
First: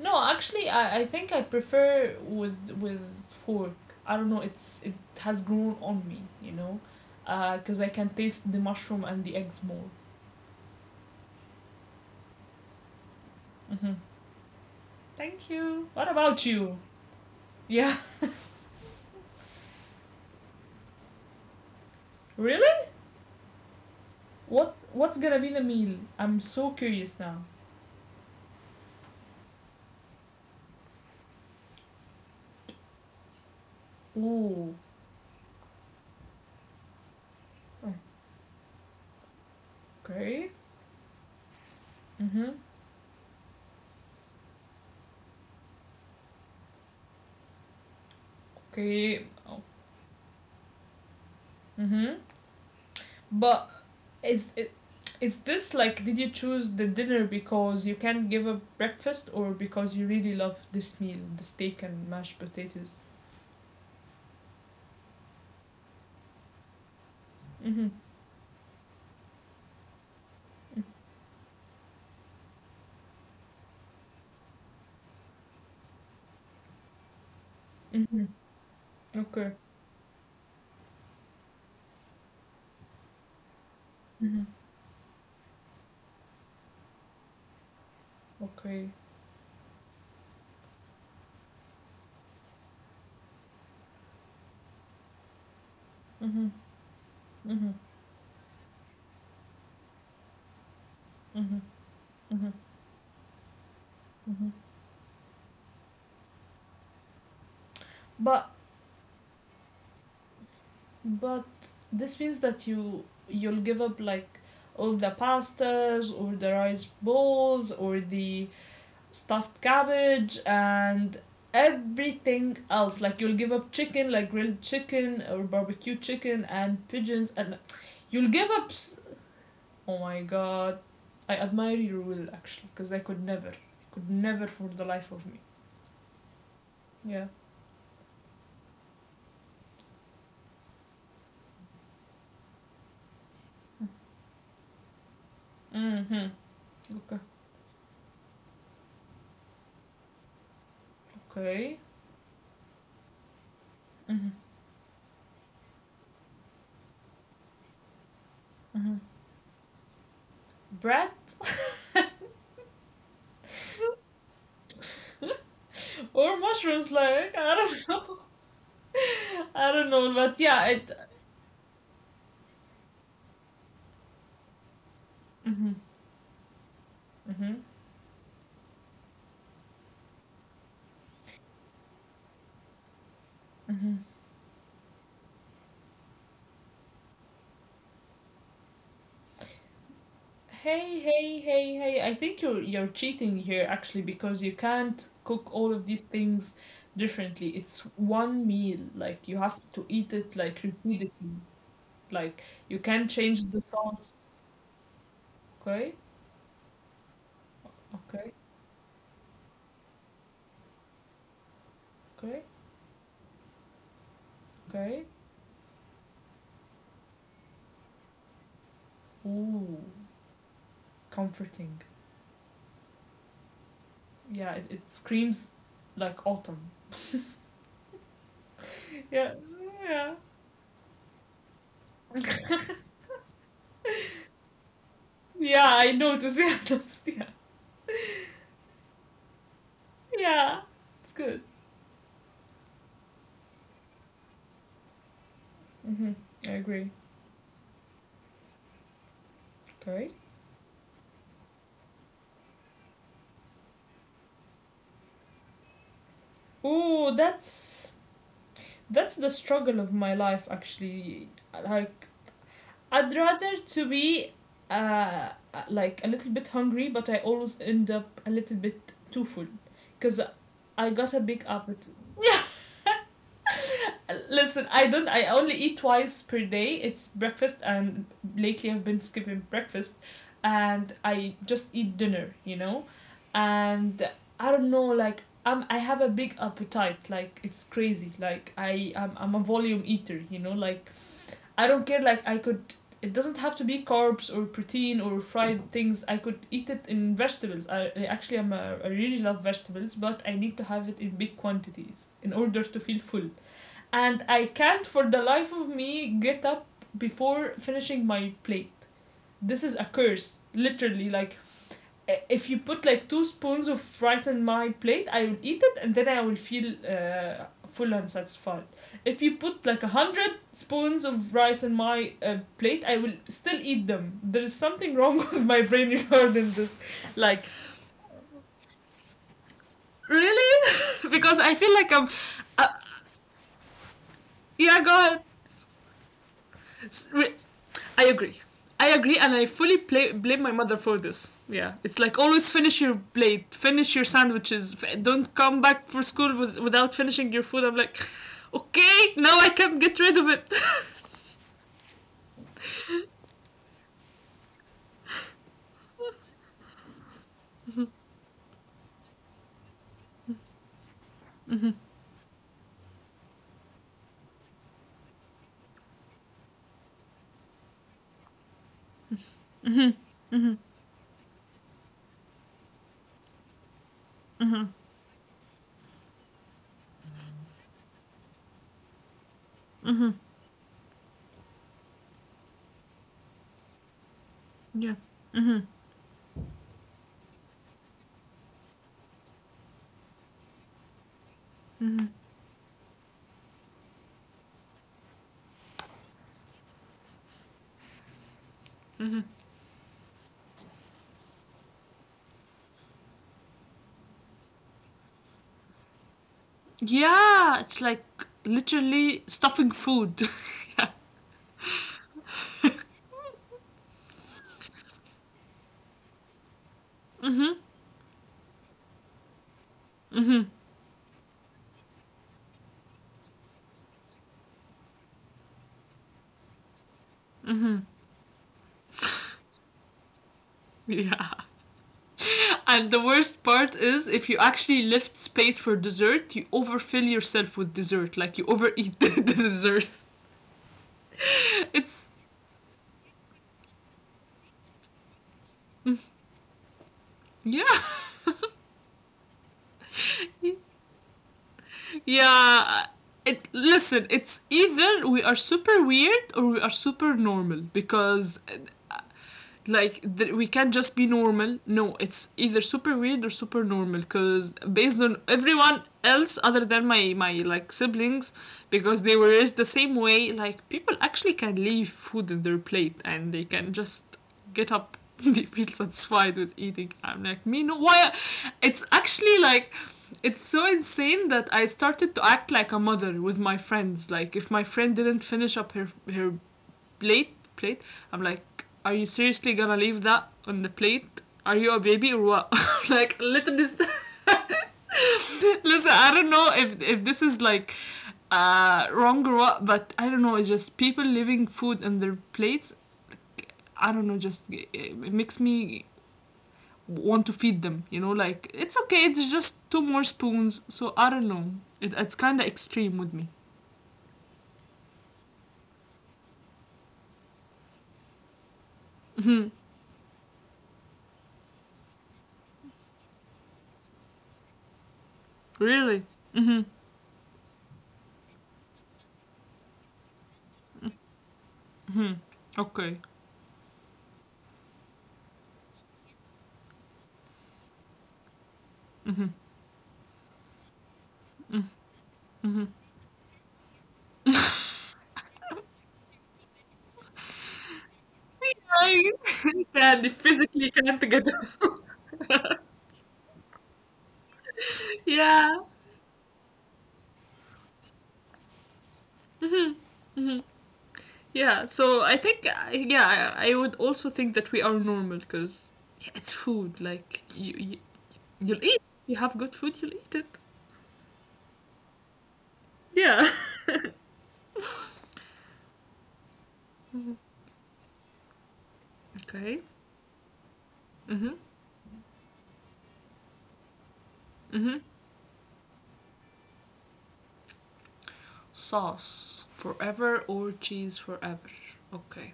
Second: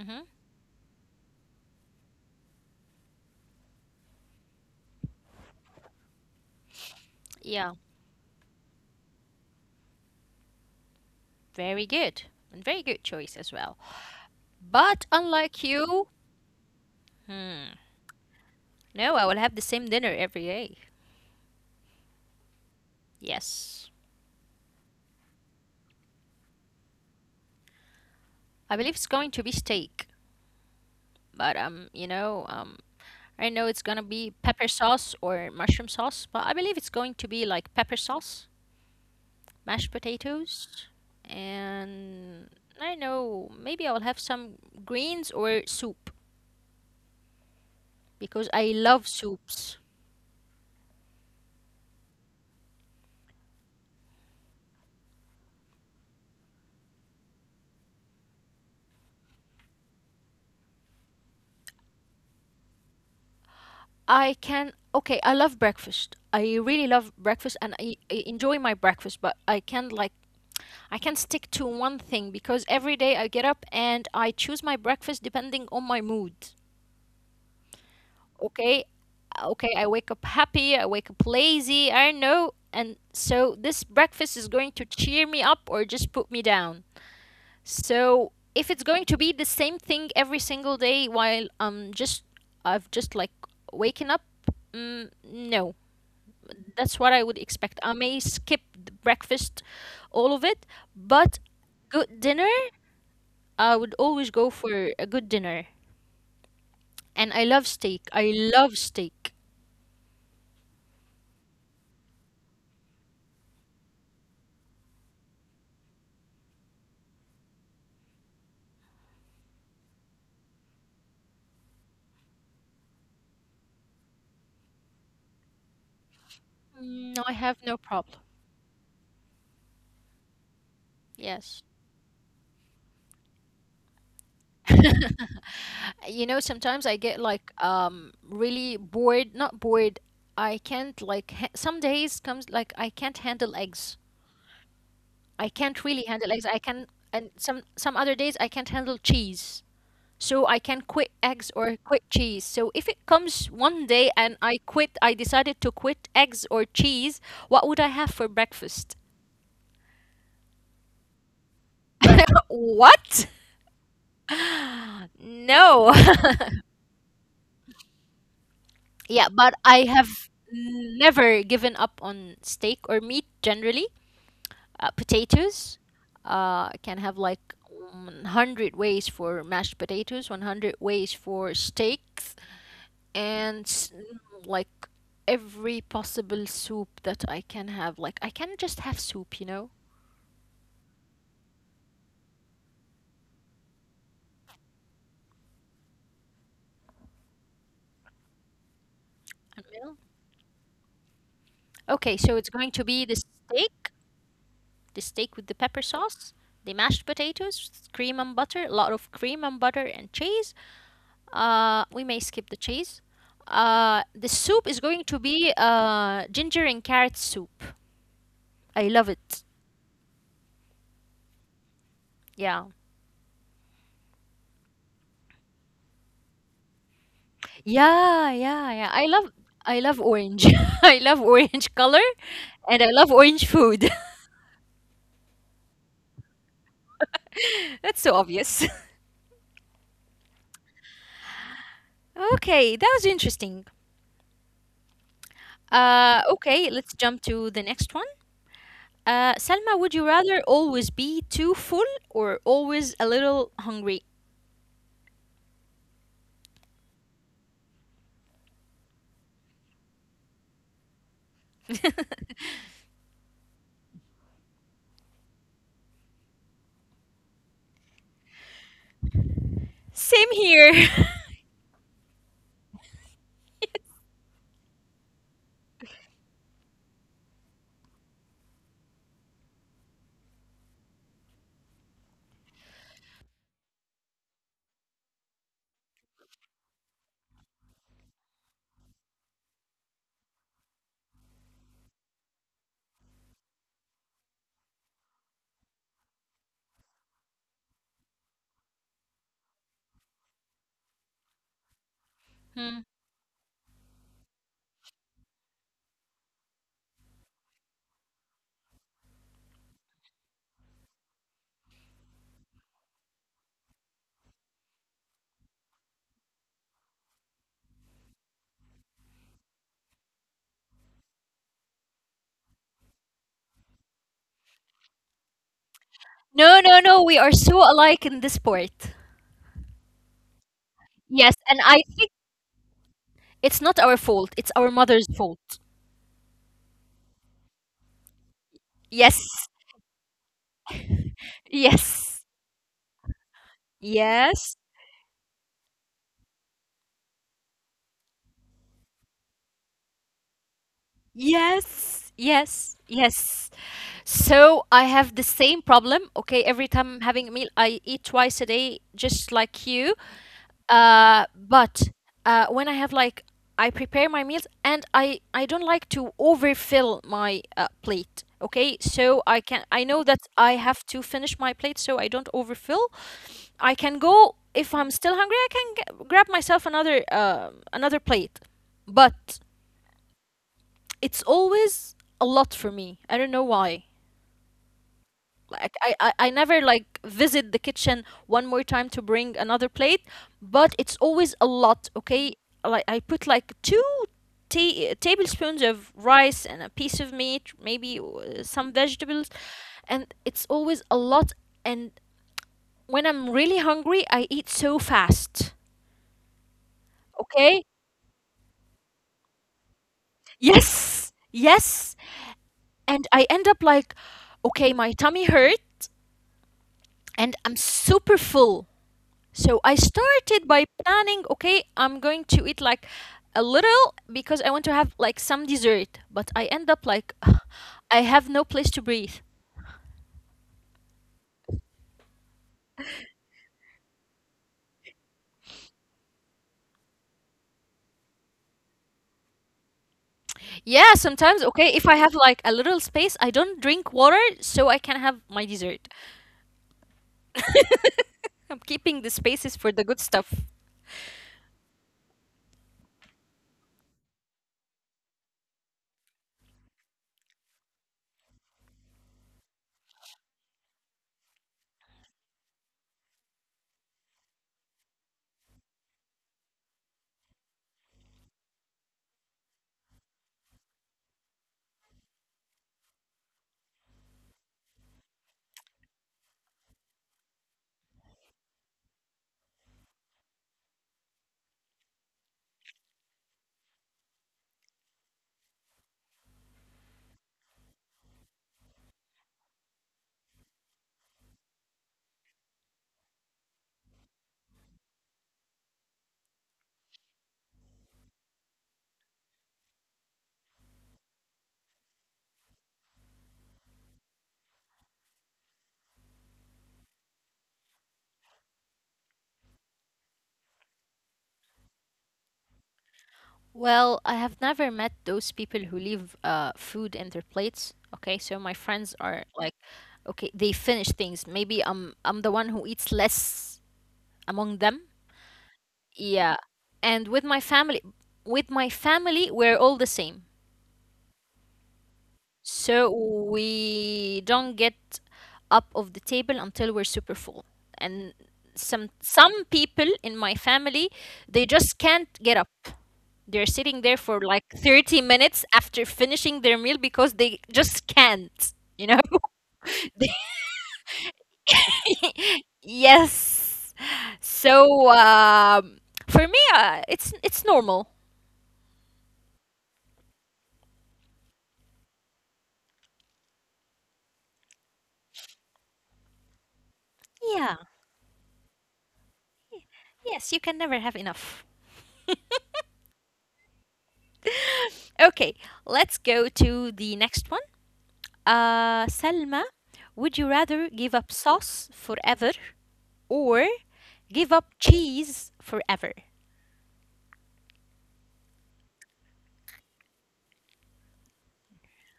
Speaker 2: No, actually, I think I prefer with fork. I don't know. It has grown on me, you know,
Speaker 1: Yeah,
Speaker 2: because I can taste the mushroom and the eggs more.
Speaker 1: very good. And very good choice as well.
Speaker 2: Mm-hmm.
Speaker 1: But
Speaker 2: Thank
Speaker 1: unlike
Speaker 2: you.
Speaker 1: you,
Speaker 2: What about you?
Speaker 1: hmm,
Speaker 2: Yeah.
Speaker 1: no, I will have the same dinner every day.
Speaker 2: Really?
Speaker 1: Yes.
Speaker 2: What's gonna be the meal? I'm so curious now.
Speaker 1: I believe it's going to be steak, but you know, I know it's gonna be pepper
Speaker 2: Ooh.
Speaker 1: sauce or mushroom sauce, but I believe it's going to be like pepper sauce, mashed
Speaker 2: Okay.
Speaker 1: potatoes,
Speaker 2: Mm-hmm.
Speaker 1: and I don't know, maybe I will have some greens or soup because I love
Speaker 2: Okay. Oh.
Speaker 1: soups.
Speaker 2: Mm-hmm. But is it? Is this like did you choose the dinner because you can't give up breakfast or because you really love this meal, the steak and mashed potatoes?
Speaker 1: I can, okay, I love breakfast. I really love breakfast and
Speaker 2: Mm-hmm.
Speaker 1: I enjoy my breakfast, but I can't like, I can't stick to one thing because every day I get up and I choose my breakfast depending on my mood.
Speaker 2: Mm-hmm.
Speaker 1: Okay,
Speaker 2: Okay.
Speaker 1: okay, I wake up happy, I wake up lazy, I don't know, and so this breakfast
Speaker 2: Mm-hmm.
Speaker 1: is going to cheer me up or just put me down. So if it's
Speaker 2: Okay.
Speaker 1: going to be the same thing every single day while I'm just, I've just like waking up, mm, no,
Speaker 2: Mm-hmm.
Speaker 1: that's what I would
Speaker 2: Mm-hmm.
Speaker 1: expect. I may skip the breakfast, all of it, but
Speaker 2: Mm-hmm.
Speaker 1: good dinner,
Speaker 2: Mm-hmm.
Speaker 1: I would always
Speaker 2: Mm-hmm.
Speaker 1: go for a good dinner, and I love steak, I
Speaker 2: But
Speaker 1: love steak.
Speaker 2: but this means that you'll give up like all the pastas or the rice bowls or the stuffed cabbage and everything else. Like you'll give up chicken, like grilled chicken or barbecue chicken and
Speaker 1: Mm, no,
Speaker 2: pigeons,
Speaker 1: I
Speaker 2: and
Speaker 1: have no problem.
Speaker 2: you'll give up. Oh my god, I
Speaker 1: Yes.
Speaker 2: admire your will actually, because I could never for the life of me.
Speaker 1: You know, sometimes I get
Speaker 2: Yeah.
Speaker 1: like really bored, not bored. I can't like ha some days comes like I can't handle eggs. I can't really
Speaker 2: Mm-hmm.
Speaker 1: handle eggs. I can,
Speaker 2: Okay.
Speaker 1: and some other days I can't handle cheese. So I can quit eggs
Speaker 2: Okay.
Speaker 1: or quit cheese. So if it comes one day
Speaker 2: Mm-hmm.
Speaker 1: and I quit, I decided to quit eggs or cheese, what would I have for
Speaker 2: Mm-hmm.
Speaker 1: breakfast?
Speaker 2: Bread
Speaker 1: What? No.
Speaker 2: or mushrooms, like I don't know,
Speaker 1: Yeah, but
Speaker 2: I
Speaker 1: I
Speaker 2: don't know,
Speaker 1: have
Speaker 2: but yeah, it.
Speaker 1: never given up on steak or meat generally.
Speaker 2: Mm-hmm.
Speaker 1: Potatoes, I can have
Speaker 2: Mm-hmm.
Speaker 1: like 100 ways for mashed potatoes, 100 ways for steaks, and
Speaker 2: Mm-hmm.
Speaker 1: like every possible soup that I can have. Like I can just have soup, you know?
Speaker 2: Hey, hey, hey, hey. I think you're cheating here actually because you can't cook all of these things differently. It's one meal. Like you have
Speaker 1: A
Speaker 2: to
Speaker 1: meal.
Speaker 2: eat it like repeatedly.
Speaker 1: Okay, so
Speaker 2: Like
Speaker 1: it's going
Speaker 2: you
Speaker 1: to be
Speaker 2: can change the sauce.
Speaker 1: the steak with the pepper
Speaker 2: Okay,
Speaker 1: sauce, the mashed potatoes, cream
Speaker 2: okay,
Speaker 1: and butter, a lot of cream and butter and cheese. We may
Speaker 2: okay,
Speaker 1: skip the cheese. The soup is
Speaker 2: okay.
Speaker 1: going to be ginger and carrot soup. I love it.
Speaker 2: Ooh, comforting.
Speaker 1: Yeah.
Speaker 2: Yeah, it screams like autumn.
Speaker 1: Yeah, yeah, yeah. I love,
Speaker 2: Yeah,
Speaker 1: I love
Speaker 2: yeah.
Speaker 1: orange. I love orange color and I love orange food.
Speaker 2: Yeah, I noticed. Yeah.
Speaker 1: That's so obvious.
Speaker 2: Yeah, it's good.
Speaker 1: Okay, that was interesting.
Speaker 2: Mm-hmm. I
Speaker 1: Okay,
Speaker 2: agree.
Speaker 1: let's jump to the next one. Salma, would you
Speaker 2: Okay.
Speaker 1: rather always be too full or always a little hungry?
Speaker 2: Ooh, that's the struggle of my life actually, like I'd rather to be uh like a little bit hungry, but I always end up a little bit too full because
Speaker 1: Same
Speaker 2: I
Speaker 1: here.
Speaker 2: got a big appetite. Listen, I don't. I only eat twice per day. It's breakfast, and lately I've been skipping breakfast, and I just eat dinner. You know, and I don't know. Like I have a big appetite. Like it's crazy. Like I'm a volume eater. You know, like I don't care. Like I could. It doesn't have to be carbs or protein or fried things. I could eat it in vegetables. I, actually, I'm a. I am a, I really love vegetables, but I need to have it in big quantities in order to feel full, and I can't for the life of me get up before finishing my plate. This is a curse, literally. Like, if you put like two spoons of rice in my plate, I will eat it and then I will feel full and satisfied. If you put like a hundred spoons of rice in my plate, I will still eat them. There is something wrong with my brain regarding
Speaker 1: No,
Speaker 2: this.
Speaker 1: no, no. We are
Speaker 2: Like,
Speaker 1: so alike in this part.
Speaker 2: really?
Speaker 1: Yes,
Speaker 2: because I
Speaker 1: and
Speaker 2: feel
Speaker 1: I
Speaker 2: like I'm.
Speaker 1: think
Speaker 2: Uh,
Speaker 1: it's not our fault. It's our
Speaker 2: yeah, go
Speaker 1: mother's
Speaker 2: ahead.
Speaker 1: fault.
Speaker 2: I agree.
Speaker 1: Yes,
Speaker 2: And I fully blame my mother for this. Yeah, it's like
Speaker 1: yes,
Speaker 2: always finish your plate, finish your
Speaker 1: yes.
Speaker 2: sandwiches. Don't come back for school with, without finishing your food. I'm like, okay, now I can get rid of it.
Speaker 1: Yes, yes, yes. So I have the same problem. Okay, every time I'm having a meal, I eat twice a day, just like you. But When I have like, I prepare my meals, and I don't like to overfill my plate. Okay, so I can, I know that I have to finish my plate, so I don't overfill. I can go
Speaker 2: Mm-hmm.
Speaker 1: if I'm still hungry. I can g grab myself another another plate, but
Speaker 2: Mm-hmm.
Speaker 1: it's always a lot for me. I don't know why.
Speaker 2: Yeah. Mm-hmm.
Speaker 1: Like I never like visit the kitchen one more time to bring another plate, but it's always a lot,
Speaker 2: Mm-hmm.
Speaker 1: okay? Like I put like two tablespoons of rice and a piece of meat, maybe some
Speaker 2: Mm-hmm.
Speaker 1: vegetables, and it's always a lot, and when I'm really hungry, I eat so fast.
Speaker 2: Yeah,
Speaker 1: Okay?
Speaker 2: it's like literally stuffing food. Yeah.
Speaker 1: Yes. Yes. And I end up like, okay, my tummy hurt and I'm
Speaker 2: Mm-hmm.
Speaker 1: super full. So I
Speaker 2: Mm-hmm.
Speaker 1: started by planning, okay, I'm going to eat like a little because I want to have like some dessert, but I end up like, I have no place to breathe.
Speaker 2: Yeah. And the worst part is if you actually left space for dessert, you overfill yourself with dessert. Like you overeat the dessert.
Speaker 1: Yeah, sometimes, okay, if
Speaker 2: It's
Speaker 1: I have like a little space, I don't drink water so I can have my dessert.
Speaker 2: yeah.
Speaker 1: I'm keeping the spaces for the good stuff.
Speaker 2: Yeah. It, listen, it's either we are super weird or we are super normal because like we can't just be normal. No, it's either super weird or super normal, because based on everyone else other than my like siblings, because they were raised the same way, like people actually can leave food in their plate and they can just get up. They feel satisfied with eating. I'm like, me, no, why? It's actually like it's so insane that I started to act like a mother with my friends. Like if my friend didn't finish up her her plate, I'm like, are you seriously gonna leave that on the plate? Are you a baby or what? Like, listen, this listen, I don't know if this is like wrong or what, but I don't know. It's just people leaving food on their plates, I don't know, just it makes me want to feed them, you know, like it's okay, it's just two more spoons, so I don't know, it's kind of extreme with me.
Speaker 1: Well, I have never met those people who leave food in their plates. Okay, so my friends
Speaker 2: Mhm.
Speaker 1: are like, okay, they finish things. Maybe I'm the one who eats less among them.
Speaker 2: Really? Mm-hmm.
Speaker 1: Yeah. And with my family, we're all the same.
Speaker 2: Mm-hmm. Okay.
Speaker 1: So we don't get up of the table until we're super full. And some people in my family, they just can't get up. They're sitting there for like 30 minutes after finishing their meal because they just can't,
Speaker 2: I
Speaker 1: you know?
Speaker 2: can
Speaker 1: They-
Speaker 2: physically can't get up.
Speaker 1: Yes. So
Speaker 2: Yeah.
Speaker 1: for me, it's normal.
Speaker 2: Mhm, mhm. Yeah. So I think, yeah, I would also think that we are normal because yeah, it's food. Like,
Speaker 1: Yeah.
Speaker 2: you'll eat. You have good food, you'll eat it.
Speaker 1: Yes, you can never have enough.
Speaker 2: Yeah.
Speaker 1: Okay, let's go to the next one.
Speaker 2: Okay.
Speaker 1: Salma, would you rather
Speaker 2: Mm
Speaker 1: give
Speaker 2: hmm.
Speaker 1: up sauce forever or
Speaker 2: Mm
Speaker 1: give
Speaker 2: hmm.
Speaker 1: up cheese forever?
Speaker 2: Sauce forever or cheese forever? Okay.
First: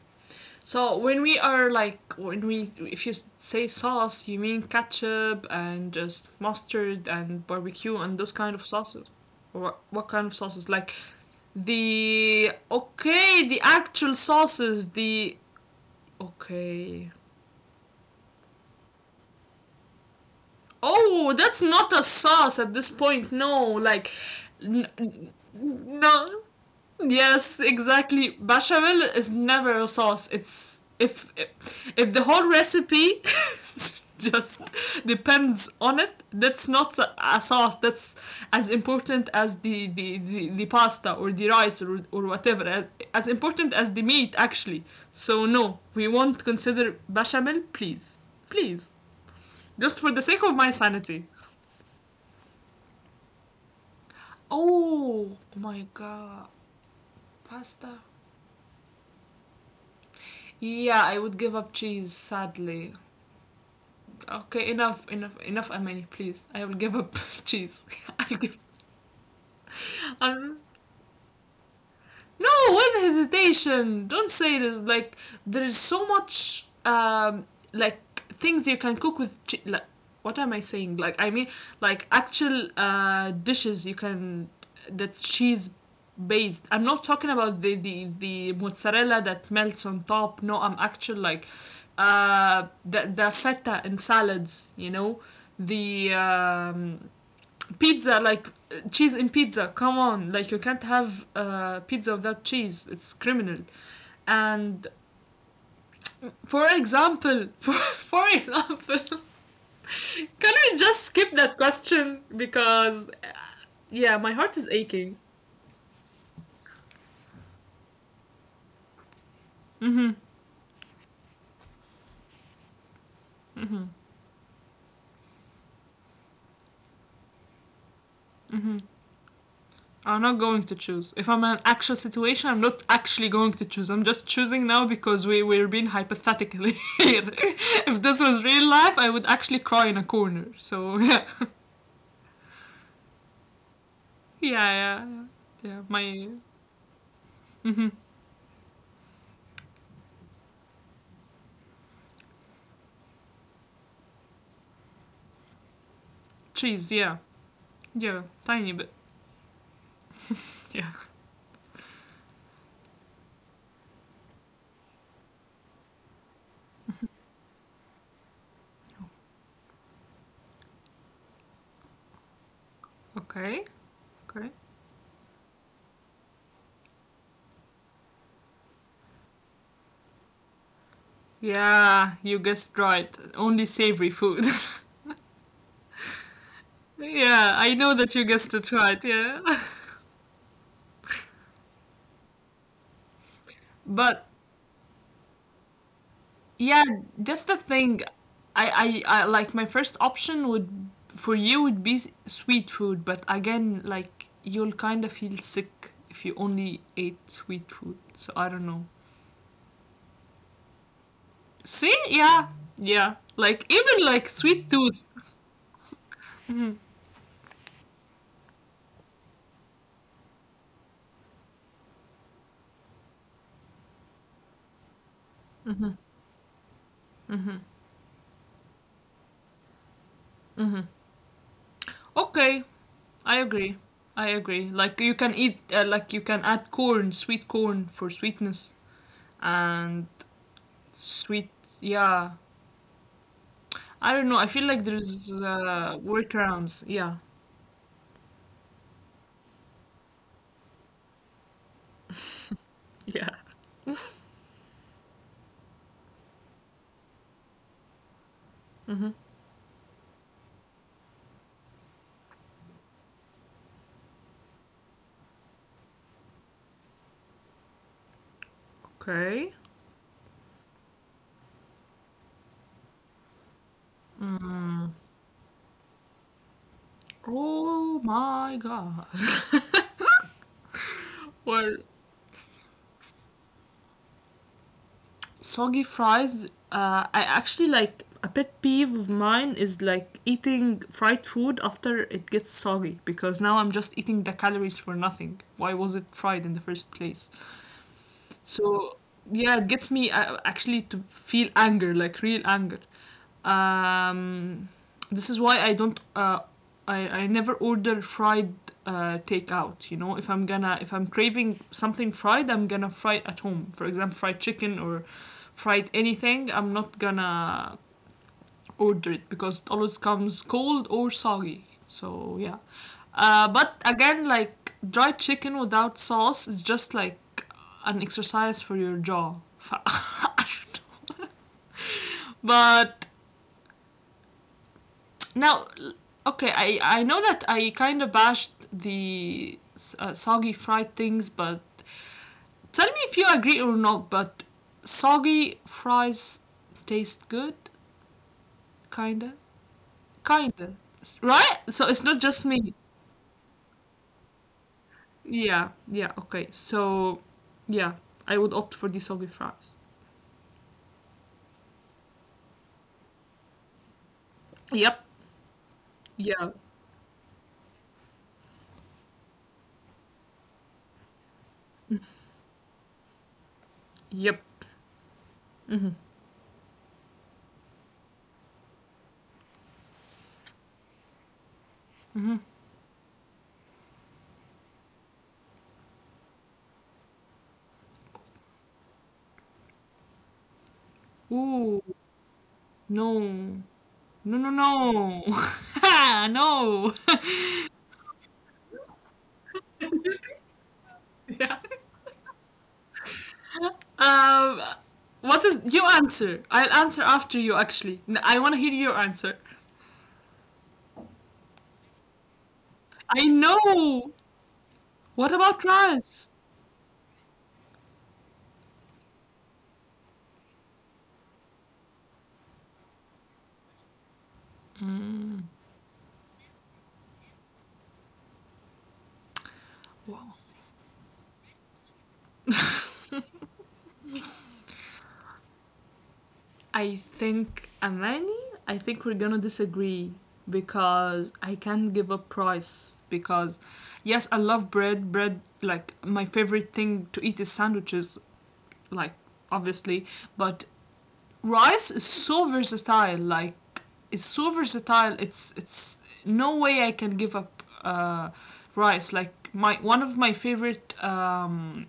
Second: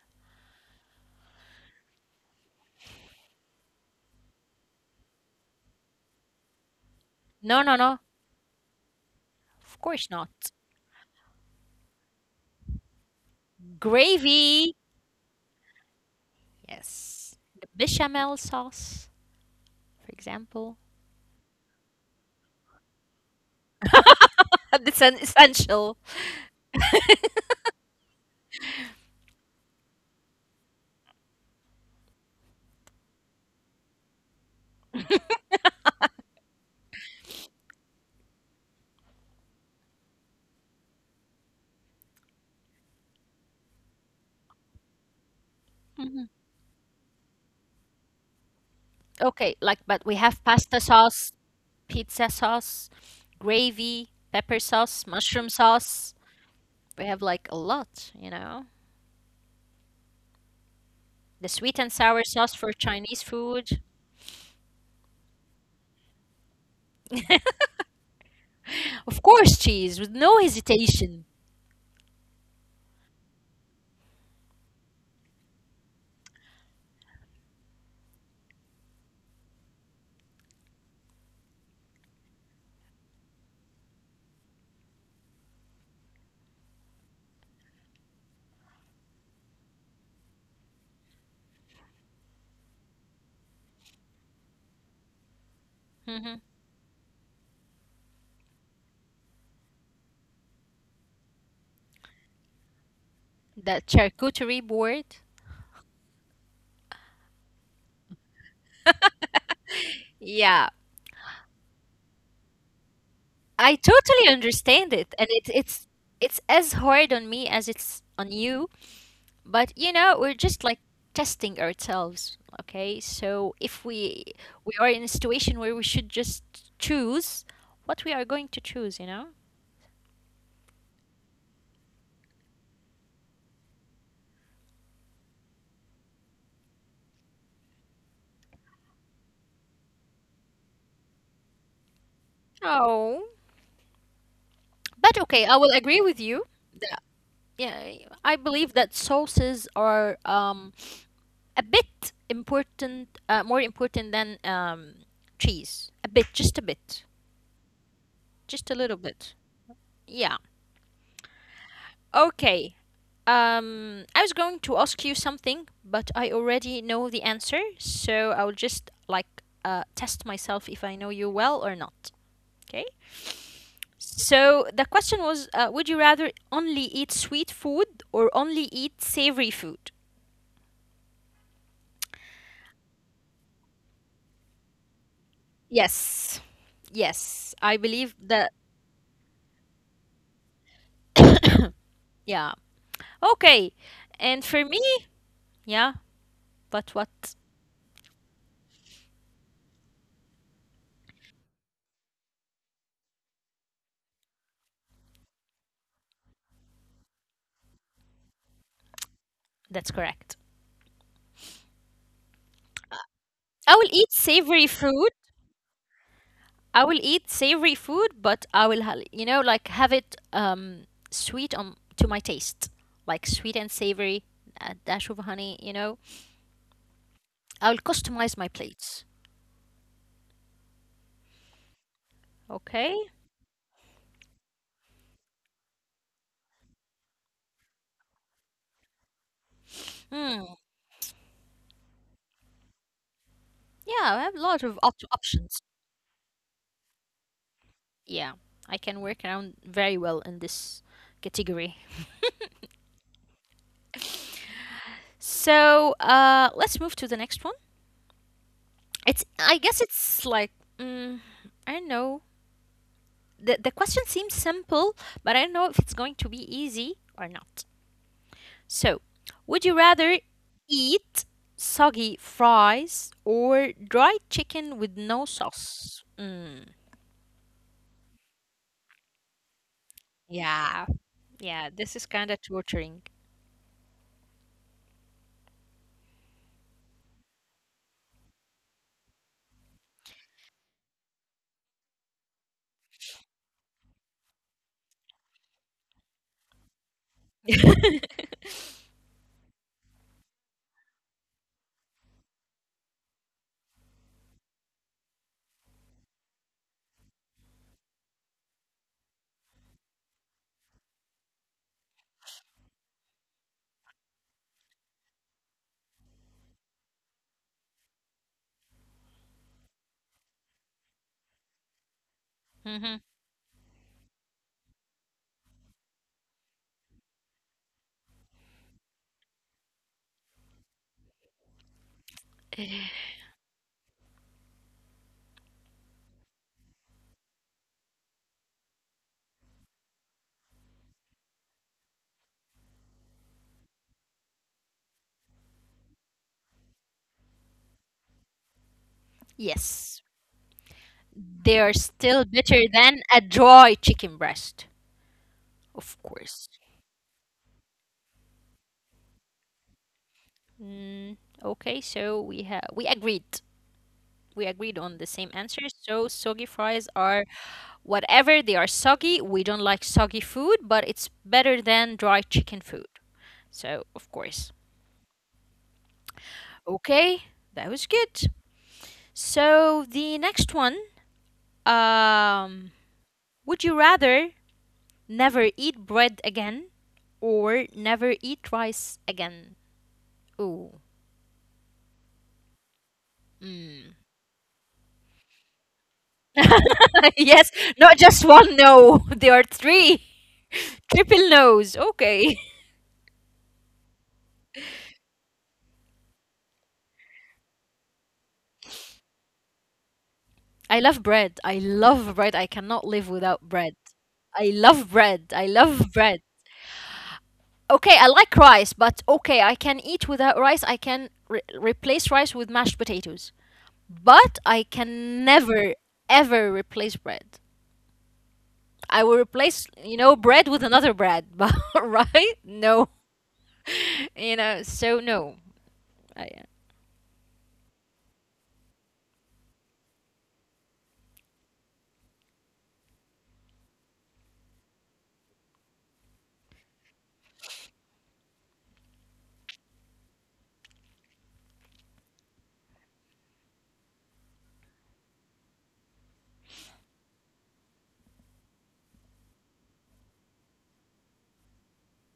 Speaker 2: So when we if you say sauce, you mean ketchup and just mustard and
Speaker 1: No, no, no.
Speaker 2: barbecue and those kind of sauces. Or what,
Speaker 1: Of
Speaker 2: what
Speaker 1: course
Speaker 2: kind
Speaker 1: not.
Speaker 2: of sauces? Like the actual
Speaker 1: Gravy.
Speaker 2: sauces, the okay.
Speaker 1: Yes. The bechamel sauce, for example.
Speaker 2: Oh, that's not a sauce at this point. No, like
Speaker 1: That's
Speaker 2: n-
Speaker 1: an
Speaker 2: n-
Speaker 1: essential.
Speaker 2: no. Yes, exactly. Bechamel is never a sauce. It's if the whole recipe just depends on it, that's not a sauce. That's as important as the pasta or the rice or whatever. As important as the meat actually. So no,
Speaker 1: Mhm.
Speaker 2: we won't consider bechamel, please. Please.
Speaker 1: Okay, like, but we
Speaker 2: Just
Speaker 1: have
Speaker 2: for the sake
Speaker 1: pasta
Speaker 2: of my
Speaker 1: sauce,
Speaker 2: sanity.
Speaker 1: pizza sauce, gravy, pepper sauce, mushroom
Speaker 2: Oh
Speaker 1: sauce.
Speaker 2: my god.
Speaker 1: We have like a lot, you
Speaker 2: Pasta?
Speaker 1: know?
Speaker 2: Yeah,
Speaker 1: The
Speaker 2: I would
Speaker 1: sweet
Speaker 2: give
Speaker 1: and
Speaker 2: up
Speaker 1: sour
Speaker 2: cheese,
Speaker 1: sauce for Chinese
Speaker 2: sadly.
Speaker 1: food.
Speaker 2: Okay, enough, Armani, please. I will give up cheese. I'll give.
Speaker 1: Of course, cheese with no
Speaker 2: I'm
Speaker 1: hesitation.
Speaker 2: No, with hesitation. Don't say this. Like there is so much like things you can cook with. Like, what am I saying? Like I mean, like actual dishes you can that cheese based. I'm not talking about the mozzarella that melts on top. No, I'm actual like the feta in salads. You know
Speaker 1: hmm
Speaker 2: the pizza like cheese in pizza, come on, like you can't have pizza without cheese. It's
Speaker 1: That
Speaker 2: criminal
Speaker 1: charcuterie board.
Speaker 2: and for example for example.
Speaker 1: Yeah,
Speaker 2: Can we just skip that question because
Speaker 1: I totally
Speaker 2: yeah, my
Speaker 1: understand
Speaker 2: heart
Speaker 1: it,
Speaker 2: is
Speaker 1: and it's
Speaker 2: aching.
Speaker 1: it's it's as hard on me as it's on you. But you know, we're
Speaker 2: Mm-hmm,
Speaker 1: just like testing ourselves. Okay, so if we
Speaker 2: mm-hmm,
Speaker 1: we are in a situation where we should just choose what we are going to choose, you know.
Speaker 2: mm-hmm. I'm not going to choose. If I'm in an actual situation, I'm not actually going to choose. I'm just choosing now because we're being hypothetically here. If this was real life, I would actually cry in a corner. So
Speaker 1: Oh, but
Speaker 2: yeah,
Speaker 1: okay, I
Speaker 2: yeah,
Speaker 1: will
Speaker 2: yeah.
Speaker 1: agree with
Speaker 2: Yeah,
Speaker 1: you.
Speaker 2: my
Speaker 1: Yeah, I
Speaker 2: hmm
Speaker 1: believe that sauces are a bit important, more important than cheese. A bit, just a bit,
Speaker 2: cheese. Yeah,
Speaker 1: just
Speaker 2: yeah,
Speaker 1: a little
Speaker 2: tiny
Speaker 1: bit.
Speaker 2: bit.
Speaker 1: Yeah.
Speaker 2: Yeah.
Speaker 1: Okay. I was going to ask you something, but I already know the answer, so I'll just like test myself if I know you well or not. Okay.
Speaker 2: Okay.
Speaker 1: So the
Speaker 2: Okay.
Speaker 1: question was, would you rather only eat sweet food or only eat savory food?
Speaker 2: Yeah, you guessed right. Only savory food.
Speaker 1: Yes. Yes. I
Speaker 2: Yeah,
Speaker 1: believe
Speaker 2: I know
Speaker 1: that.
Speaker 2: that you guessed it right. Yeah,
Speaker 1: Yeah. Okay. And for
Speaker 2: but
Speaker 1: me, yeah, but what?
Speaker 2: yeah, that's the thing. I like my first option would for you would be sweet food, but again, like you'll kind of feel sick if you only ate sweet food. So I don't know.
Speaker 1: That's correct.
Speaker 2: See? Yeah, yeah.
Speaker 1: I will eat
Speaker 2: Like even
Speaker 1: savory
Speaker 2: like
Speaker 1: food.
Speaker 2: sweet tooth.
Speaker 1: I will eat savory food, but I will, you know, like have it sweet on to my taste, like sweet and savory, a dash of honey. You know, I will
Speaker 2: Mm-hmm.
Speaker 1: customize my plates.
Speaker 2: Mm-hmm.
Speaker 1: Okay.
Speaker 2: Okay, I agree. I agree. Like you can eat, like you can add corn, sweet corn for sweetness, and
Speaker 1: Hmm.
Speaker 2: sweet. Yeah,
Speaker 1: Yeah, I have a lot
Speaker 2: I
Speaker 1: of
Speaker 2: don't know. I
Speaker 1: op-
Speaker 2: feel like
Speaker 1: options.
Speaker 2: there's workarounds. Yeah.
Speaker 1: Yeah, I can work around very well in this category.
Speaker 2: Yeah.
Speaker 1: So let's move to the next one. It's I
Speaker 2: Mm-hmm.
Speaker 1: guess it's like mm, I don't know. The question seems simple, but I don't know if it's going to be easy or not. So, would you
Speaker 2: Okay.
Speaker 1: rather eat soggy fries or dried chicken with no sauce? Mm,
Speaker 2: Oh my god.
Speaker 1: yeah, yeah. This is kind
Speaker 2: Well,
Speaker 1: of torturing.
Speaker 2: soggy fries, I actually, like a pet peeve of mine is like eating fried food after it gets soggy, because now I'm just eating the calories for nothing. Why was it fried in the first place? So yeah, it gets me, actually, to feel anger, like real anger. um, this is why I don't. I never order fried takeout. You know, if I'm craving something fried, I'm gonna fry it at home. For example, fried chicken or fried anything. I'm not gonna order it because it always comes cold or soggy. So
Speaker 1: hmm.
Speaker 2: yeah. But again, like dried chicken without sauce is just like an exercise for your jaw. I don't know. But now, okay, I know that I kind of bashed the soggy fried things, but tell me if you agree or not. But soggy fries taste good, kinda,
Speaker 1: Yes,
Speaker 2: kinda,
Speaker 1: they are
Speaker 2: right?
Speaker 1: still
Speaker 2: So it's
Speaker 1: better
Speaker 2: not
Speaker 1: than
Speaker 2: just
Speaker 1: a
Speaker 2: me.
Speaker 1: dry chicken breast, of
Speaker 2: Yeah,
Speaker 1: course.
Speaker 2: yeah, okay. So, yeah, I would opt for the soggy fries.
Speaker 1: Mm, okay, so we agreed. We agreed on the same
Speaker 2: Yep,
Speaker 1: answer. So soggy fries
Speaker 2: yeah,
Speaker 1: are whatever they are soggy. We don't like soggy food, but it's better than dry chicken food. So of course.
Speaker 2: yep. Hmm.
Speaker 1: Okay, that was good. So the next one, um, would you rather never eat bread again or never eat rice again? Ooh.
Speaker 2: Ooh,
Speaker 1: Mm.
Speaker 2: no, no,
Speaker 1: yes,
Speaker 2: no.
Speaker 1: not just one, no. There are three. Triple nose.
Speaker 2: Yeah.
Speaker 1: Okay.
Speaker 2: Um, what is you answer? I'll answer after you. Actually, I want to hear your answer.
Speaker 1: I love bread. I love bread. I cannot live without
Speaker 2: I
Speaker 1: bread.
Speaker 2: know.
Speaker 1: I love bread. I
Speaker 2: What about
Speaker 1: love bread.
Speaker 2: Raz?
Speaker 1: Okay, I like rice, but okay, I can eat without rice. I can replace rice with mashed potatoes. But I can never, ever replace bread. I will replace, you know, bread with another bread, but right? No. You know, so no. I,
Speaker 2: I think Amani. I think we're gonna disagree because I can't give a price because yes, I love bread. Bread, like my favorite thing to eat is sandwiches. Like obviously, but rice is so versatile. Like it's so versatile it's no way I can give up rice. Like my one of my favorite um,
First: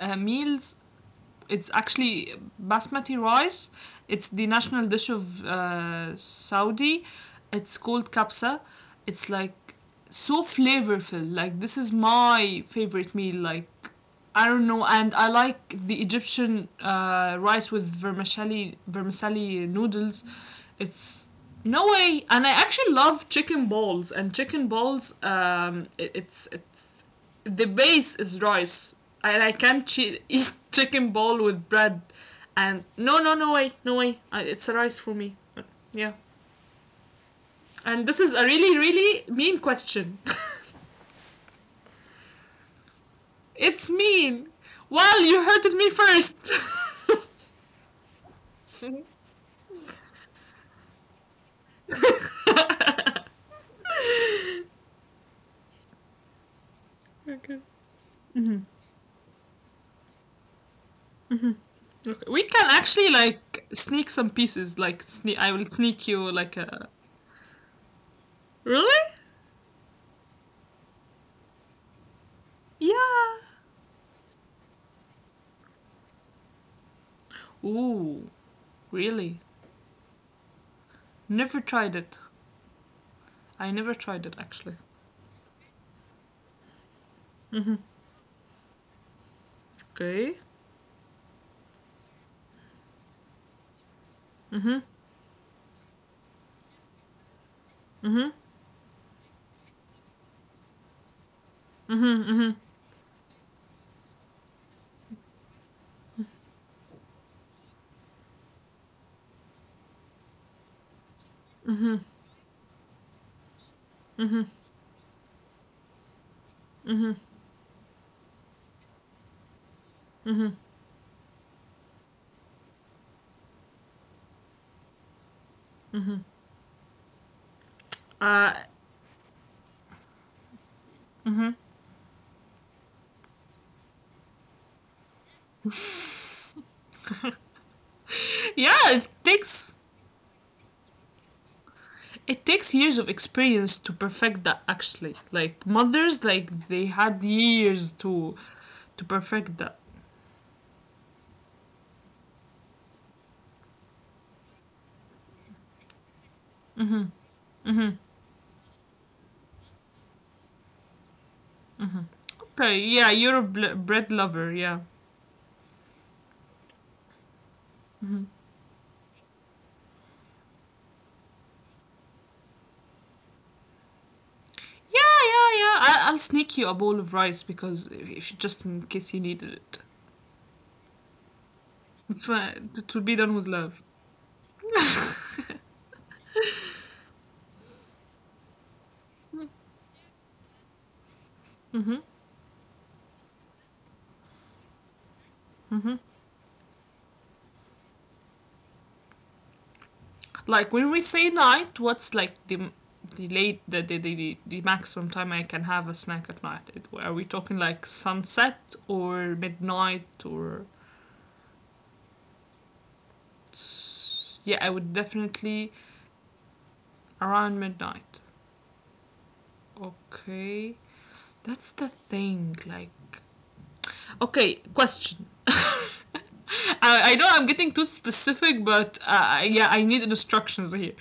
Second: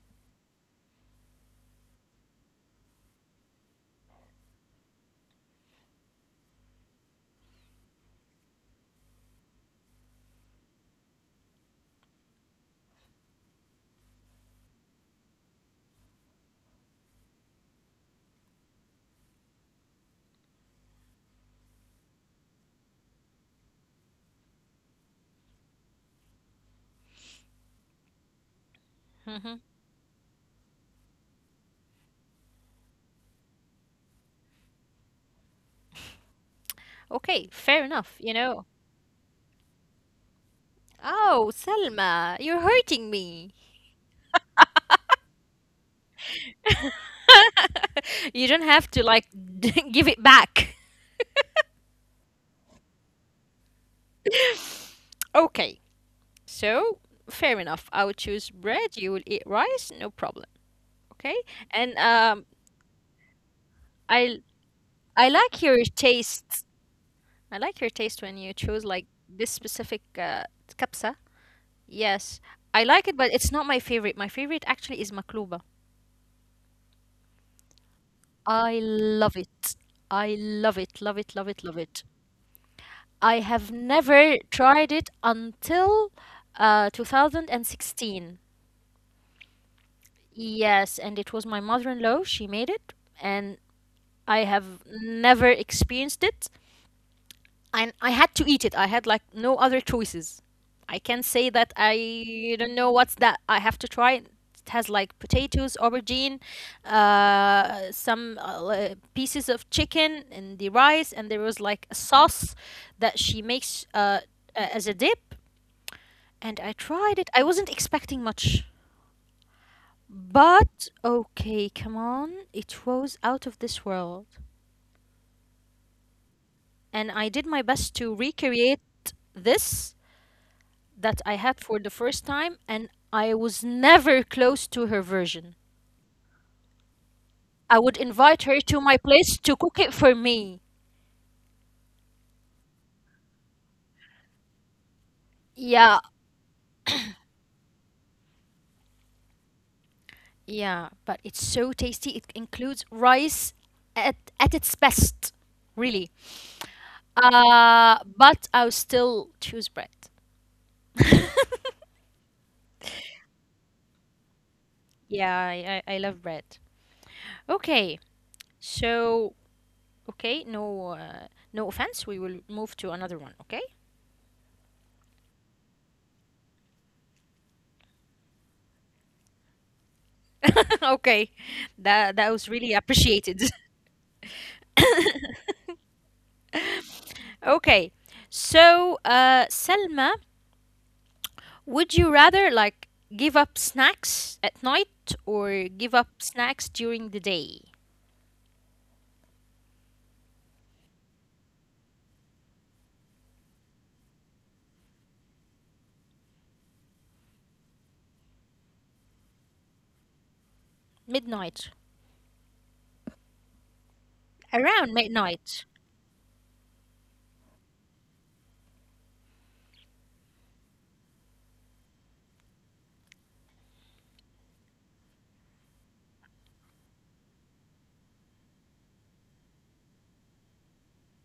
Speaker 2: uh, meals, it's actually basmati rice. It's the national dish of Saudi. It's called kabsa. It's like so flavorful. Like this is my favorite meal. Like I don't know, and I like the Egyptian rice with vermicelli noodles. It's no way, and I actually love chicken balls and chicken balls. It's the base is rice, and I
Speaker 1: mhm.
Speaker 2: can't eat chicken ball with bread. And no, no, no way, no way. It's a rice for me. Yeah.
Speaker 1: Okay, fair
Speaker 2: And
Speaker 1: enough,
Speaker 2: this
Speaker 1: you
Speaker 2: is a
Speaker 1: know.
Speaker 2: really, really mean question.
Speaker 1: Oh, Selma, you're hurting me.
Speaker 2: It's mean. Well, you hurted me first.
Speaker 1: you don't have to
Speaker 2: Okay.
Speaker 1: like give it back. Okay, so fair
Speaker 2: Okay.
Speaker 1: enough. I would choose bread. You will eat rice, no problem. Okay, and
Speaker 2: We can actually like sneak some
Speaker 1: I
Speaker 2: pieces. Like
Speaker 1: I
Speaker 2: sneak, I
Speaker 1: like
Speaker 2: will
Speaker 1: your
Speaker 2: sneak you like
Speaker 1: taste.
Speaker 2: a.
Speaker 1: I like your taste when you choose like
Speaker 2: Really?
Speaker 1: this specific kapsa. Yes, I like it, but it's
Speaker 2: Yeah.
Speaker 1: not my favorite. My favorite actually is makluba.
Speaker 2: Ooh,
Speaker 1: I love
Speaker 2: really?
Speaker 1: it. I love it, love it, love
Speaker 2: Never
Speaker 1: it, love
Speaker 2: tried
Speaker 1: it.
Speaker 2: it.
Speaker 1: I have
Speaker 2: I never tried
Speaker 1: never
Speaker 2: it actually.
Speaker 1: tried it until
Speaker 2: Mm-hmm.
Speaker 1: 2016.
Speaker 2: Okay.
Speaker 1: Yes, and it was my mother-in-law. She made it, and I
Speaker 2: Mm-hmm.
Speaker 1: have never experienced it. And I
Speaker 2: Mm-hmm.
Speaker 1: had to eat it. I had like no other choices. I can't say that
Speaker 2: Mm-hmm,
Speaker 1: I
Speaker 2: mm-hmm,
Speaker 1: don't know what's that. I have to try it. It has like potatoes, aubergine, some pieces of chicken, and the rice, and there was like a
Speaker 2: mm-hmm,
Speaker 1: sauce that she makes
Speaker 2: mm-hmm,
Speaker 1: as a dip. And I
Speaker 2: mm-hmm, mm-hmm,
Speaker 1: tried it. I wasn't expecting much.
Speaker 2: mm-hmm, mm-hmm,
Speaker 1: But okay, come on. It was out of this world.
Speaker 2: mm-hmm, mm-hmm.
Speaker 1: And I did my best to
Speaker 2: Uh,
Speaker 1: recreate this that I
Speaker 2: mm-hmm.
Speaker 1: had for the first time, and I was never close to her version. I would invite her to
Speaker 2: Yeah,
Speaker 1: my place to cook it for me.
Speaker 2: it takes years of experience to perfect that. Actually, like
Speaker 1: Yeah,
Speaker 2: mothers, like they had years to perfect that.
Speaker 1: yeah, but it's so tasty. It includes rice at its best, really.
Speaker 2: Mm-hmm.
Speaker 1: But I'll still choose bread.
Speaker 2: Okay, yeah, you're a bread lover. Yeah,
Speaker 1: Yeah, I love bread. Okay, so okay, no no offense. We will move to another one. Okay,
Speaker 2: yeah, yeah, yeah. I- I'll sneak you a bowl of rice because if just in case you needed it,
Speaker 1: okay, that that
Speaker 2: it's
Speaker 1: was really
Speaker 2: fine. It will be done
Speaker 1: appreciated.
Speaker 2: with love.
Speaker 1: Okay, so Selma, would you rather like give up snacks at night or give up snacks during the day?
Speaker 2: Like when we say night, what's like the late the maximum time I can have a snack at night? It, are we talking like sunset or midnight or
Speaker 1: Midnight,
Speaker 2: yeah? I
Speaker 1: around
Speaker 2: would
Speaker 1: midnight.
Speaker 2: definitely around midnight. Okay, that's the thing. Like okay, question. I know I'm getting too specific, but yeah, I need instructions here.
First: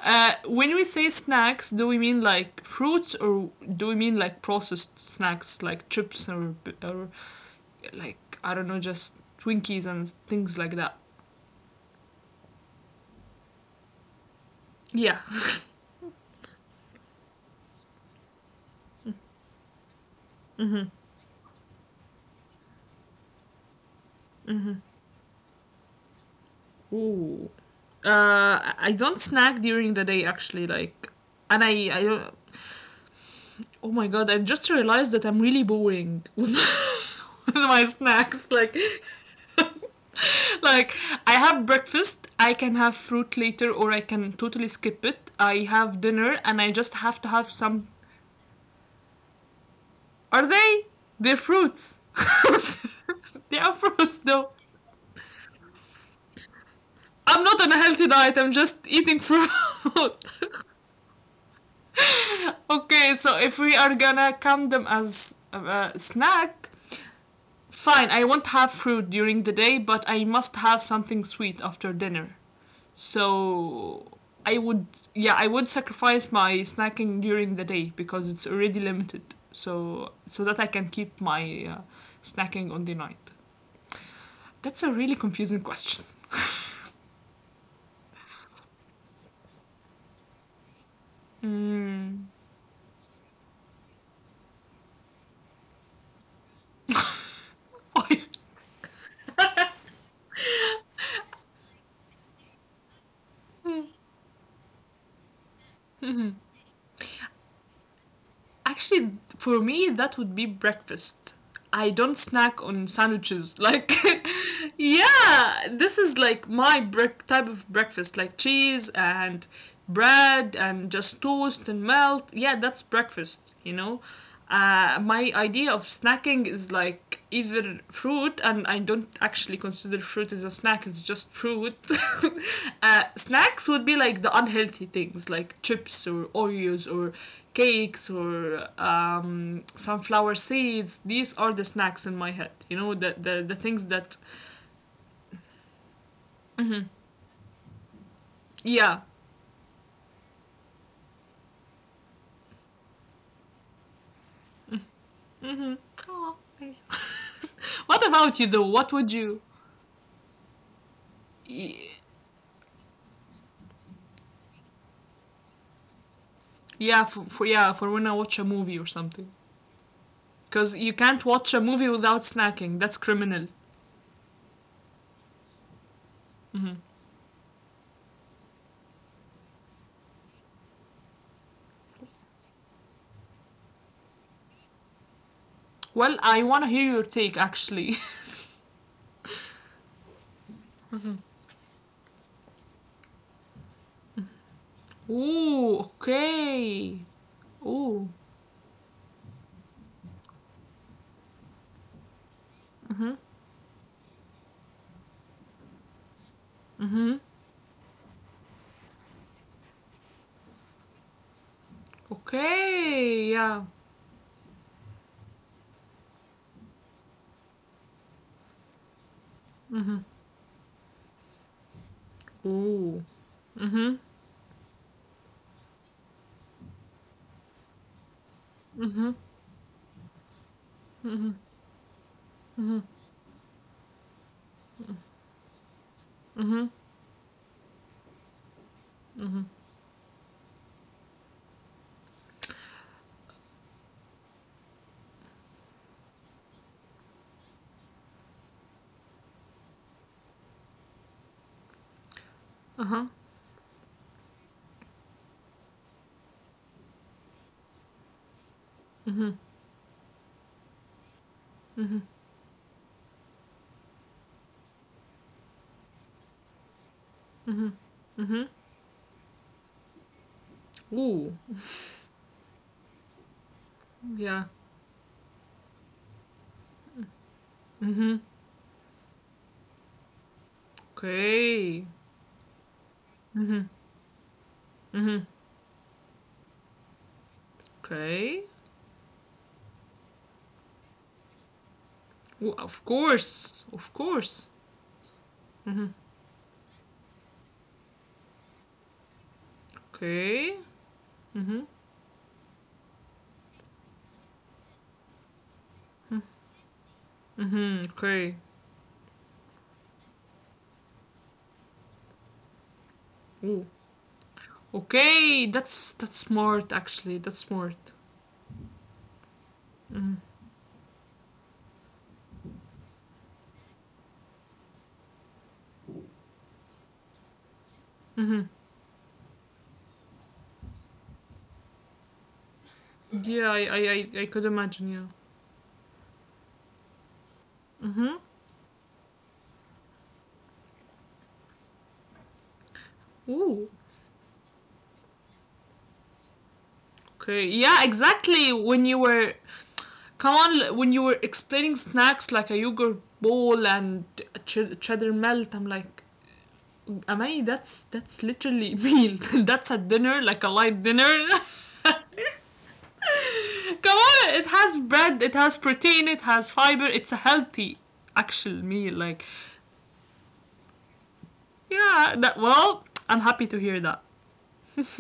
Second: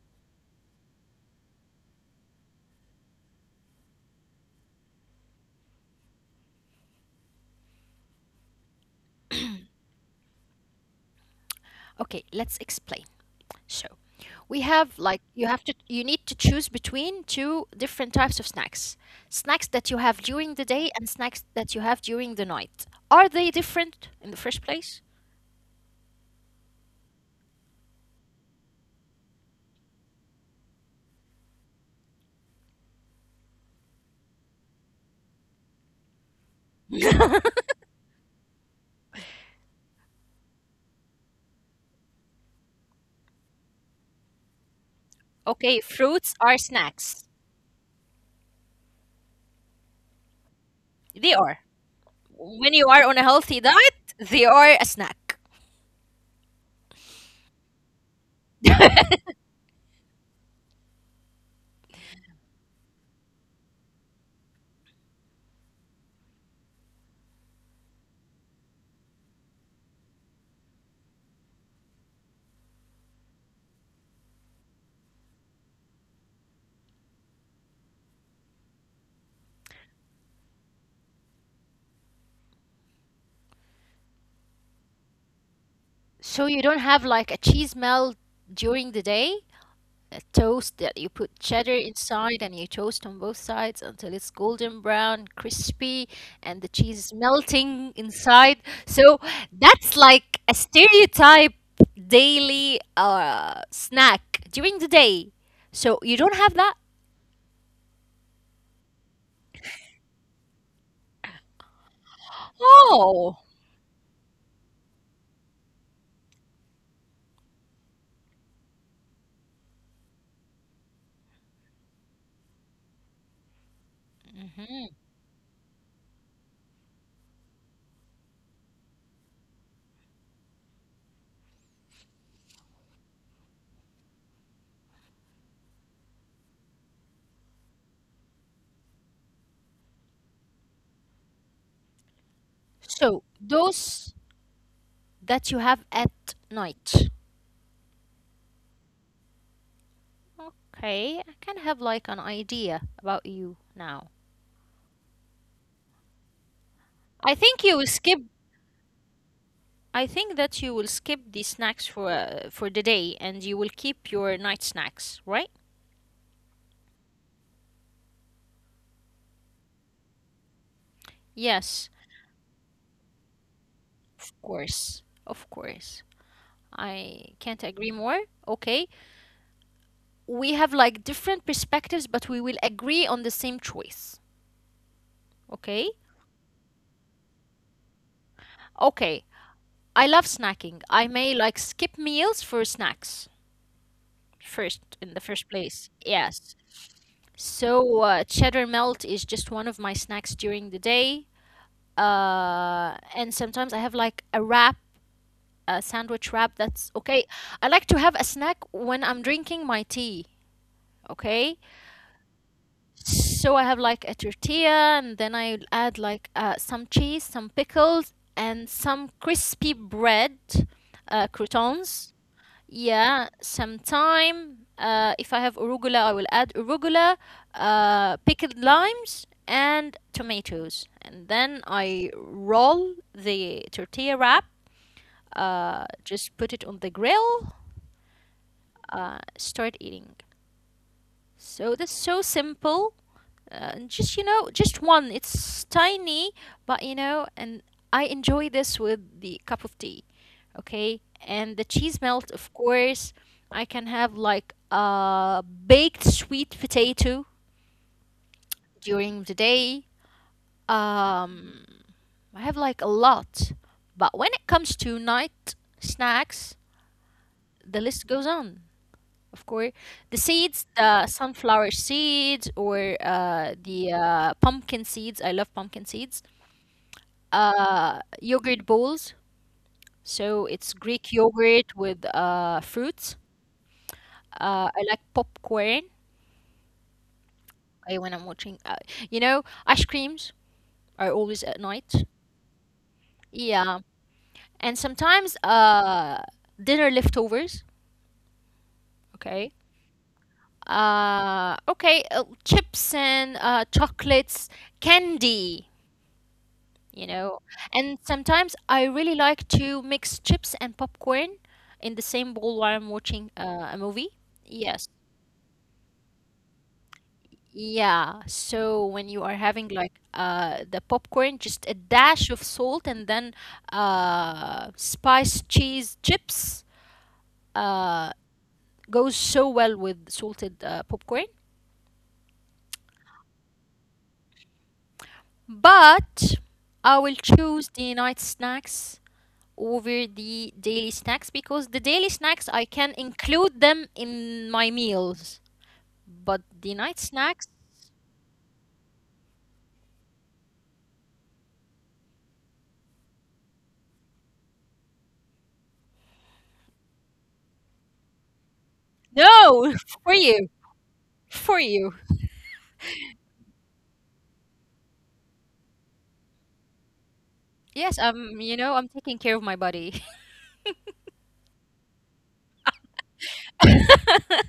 Speaker 2: When we say snacks, do we mean like fruits or do we mean like processed snacks like chips, or like, I don't know, just Twinkies and things like that?
Speaker 1: Okay, let's explain. So we have
Speaker 2: Yeah.
Speaker 1: like you need to choose between two different types of snacks. Snacks that you have during the day and snacks that you have during the night. Are they different in the first place?
Speaker 2: Ooh. I don't snack during the day actually, like, and I don't. Oh my god, I just realized that I'm really boring with with my snacks. Like, like I have breakfast, I can have fruit later, or I can totally skip it. I
Speaker 1: Okay,
Speaker 2: have dinner,
Speaker 1: fruits
Speaker 2: and I
Speaker 1: are
Speaker 2: just have to
Speaker 1: snacks.
Speaker 2: have some. Are they? They're
Speaker 1: They are.
Speaker 2: fruits.
Speaker 1: When you are on a
Speaker 2: They are
Speaker 1: healthy diet,
Speaker 2: fruits, though.
Speaker 1: they are a snack.
Speaker 2: I'm not on a healthy diet. I'm just eating fruit. Okay, so if we are gonna count them as a snack, fine, I won't have fruit during the day, but I must have something sweet after dinner. So I would, yeah, I would sacrifice my snacking during the day because it's already limited. So so that I can keep my snacking on the night. That's a really confusing question.
Speaker 1: So you don't have like a cheese melt during the day, a toast that you put cheddar
Speaker 2: Mm.
Speaker 1: inside and you toast on both sides until it's golden brown, crispy, and the cheese is melting inside. So that's like a stereotype daily snack during the day. So you don't have that?
Speaker 2: Actually, for me, that would be breakfast. I don't snack on
Speaker 1: Oh.
Speaker 2: sandwiches. Like, yeah, this is like my break type of breakfast, like cheese and bread and just toast and melt. Yeah, that's breakfast, you know.
Speaker 1: Mhm.
Speaker 2: My idea of snacking is like either fruit, and I don't actually consider fruit as a snack, it's just fruit. Uh, snacks would be like the unhealthy things, like chips or Oreos or cakes or sunflower seeds. These are the snacks in my head. You know,
Speaker 1: So
Speaker 2: the things that.
Speaker 1: those that you have at
Speaker 2: Mhm.
Speaker 1: night.
Speaker 2: Yeah.
Speaker 1: Okay, I kind of have like an idea about you now.
Speaker 2: Hmm.
Speaker 1: I think you will
Speaker 2: What
Speaker 1: skip
Speaker 2: about you though? What would you?
Speaker 1: I think that you will skip the snacks for for the day and you will keep your night snacks, right?
Speaker 2: Yeah, for yeah, for when I watch a movie or something. Because you can't watch a movie
Speaker 1: Yes,
Speaker 2: without snacking. That's criminal.
Speaker 1: of course. Of course.
Speaker 2: Hmm.
Speaker 1: I can't agree more. Okay. We have like different perspectives, but we will agree on the same choice. Okay?
Speaker 2: Well, I want to hear your take actually.
Speaker 1: Okay. I love snacking. I may like skip meals for snacks first in the first
Speaker 2: Ooh,
Speaker 1: place. Yes.
Speaker 2: okay. Ooh.
Speaker 1: So cheddar melt is just one of my snacks during the day, uh, and sometimes I have like a sandwich wrap. That's
Speaker 2: Mm-hmm.
Speaker 1: okay. I like to have a snack when I'm drinking my tea. Okay.
Speaker 2: Okay. Yeah.
Speaker 1: So I have like a tortilla and then I add like some cheese, some pickles, and some crispy
Speaker 2: Mm-hmm.
Speaker 1: bread, croutons.
Speaker 2: Ooh.
Speaker 1: Yeah,
Speaker 2: Mm-hmm.
Speaker 1: some thyme. If I have arugula, I will add arugula, pickled
Speaker 2: Mm-hmm.
Speaker 1: limes, and tomatoes. And then I roll the tortilla wrap, just put it on the grill, start eating. So that's so simple. And just you know, just one. It's tiny, but you know, and I enjoy this with the cup of tea. Okay, and the cheese melt, of course. I can have like a baked sweet potato
Speaker 2: Mm-hmm.
Speaker 1: during the day. Um,
Speaker 2: Mm-hmm.
Speaker 1: I have like a lot, but when it comes to night snacks,
Speaker 2: Mm-hmm.
Speaker 1: the list
Speaker 2: Mm-hmm.
Speaker 1: goes on. Of course. The seeds,
Speaker 2: Mm-hmm.
Speaker 1: the
Speaker 2: Ooh.
Speaker 1: sunflower seeds or the
Speaker 2: Yeah.
Speaker 1: pumpkin seeds. I love pumpkin seeds.
Speaker 2: Mm-hmm.
Speaker 1: Yogurt bowls. So it's Greek
Speaker 2: Okay.
Speaker 1: yogurt with fruits.
Speaker 2: Mm-hmm.
Speaker 1: I
Speaker 2: Mm-hmm.
Speaker 1: like popcorn, I,
Speaker 2: Okay.
Speaker 1: when I'm watching. You know, ice creams are always at night.
Speaker 2: Ooh, of course. Of
Speaker 1: Yeah.
Speaker 2: course.
Speaker 1: And sometimes
Speaker 2: Mm-hmm.
Speaker 1: dinner leftovers. Okay.
Speaker 2: Okay. Mm-hmm.
Speaker 1: Okay. Chips and chocolates, candy. You know.
Speaker 2: Mm-hmm.
Speaker 1: And
Speaker 2: Okay.
Speaker 1: sometimes I really like to mix chips and popcorn in the same bowl while I'm
Speaker 2: Ooh.
Speaker 1: watching a movie. Yes.
Speaker 2: Okay. That's smart actually. That's smart.
Speaker 1: Yeah. So when you are having
Speaker 2: Mm-hmm.
Speaker 1: like the popcorn, just a dash of salt and then spice cheese chips
Speaker 2: Mm-hmm.
Speaker 1: uh goes so well with salted popcorn.
Speaker 2: Yeah, I could imagine, yeah.
Speaker 1: But I will
Speaker 2: Mm-hmm.
Speaker 1: choose the night snacks over the daily snacks because the daily snacks I can
Speaker 2: Ooh.
Speaker 1: include them in my meals, but the
Speaker 2: Okay.
Speaker 1: night
Speaker 2: Yeah,
Speaker 1: snacks,
Speaker 2: exactly. When you were come on when you were explaining snacks like a yogurt bowl and a cheddar melt, I'm like, Amani, that's literally meal. That's a dinner,
Speaker 1: no,
Speaker 2: like a
Speaker 1: for
Speaker 2: light
Speaker 1: you,
Speaker 2: dinner.
Speaker 1: for you.
Speaker 2: Come on, it has bread, it has protein, it has fiber. It's a healthy
Speaker 1: Yes,
Speaker 2: actual
Speaker 1: I'm,
Speaker 2: meal.
Speaker 1: you
Speaker 2: Like,
Speaker 1: know, I'm taking care of my body.
Speaker 2: yeah, that. Well, I'm happy to hear that.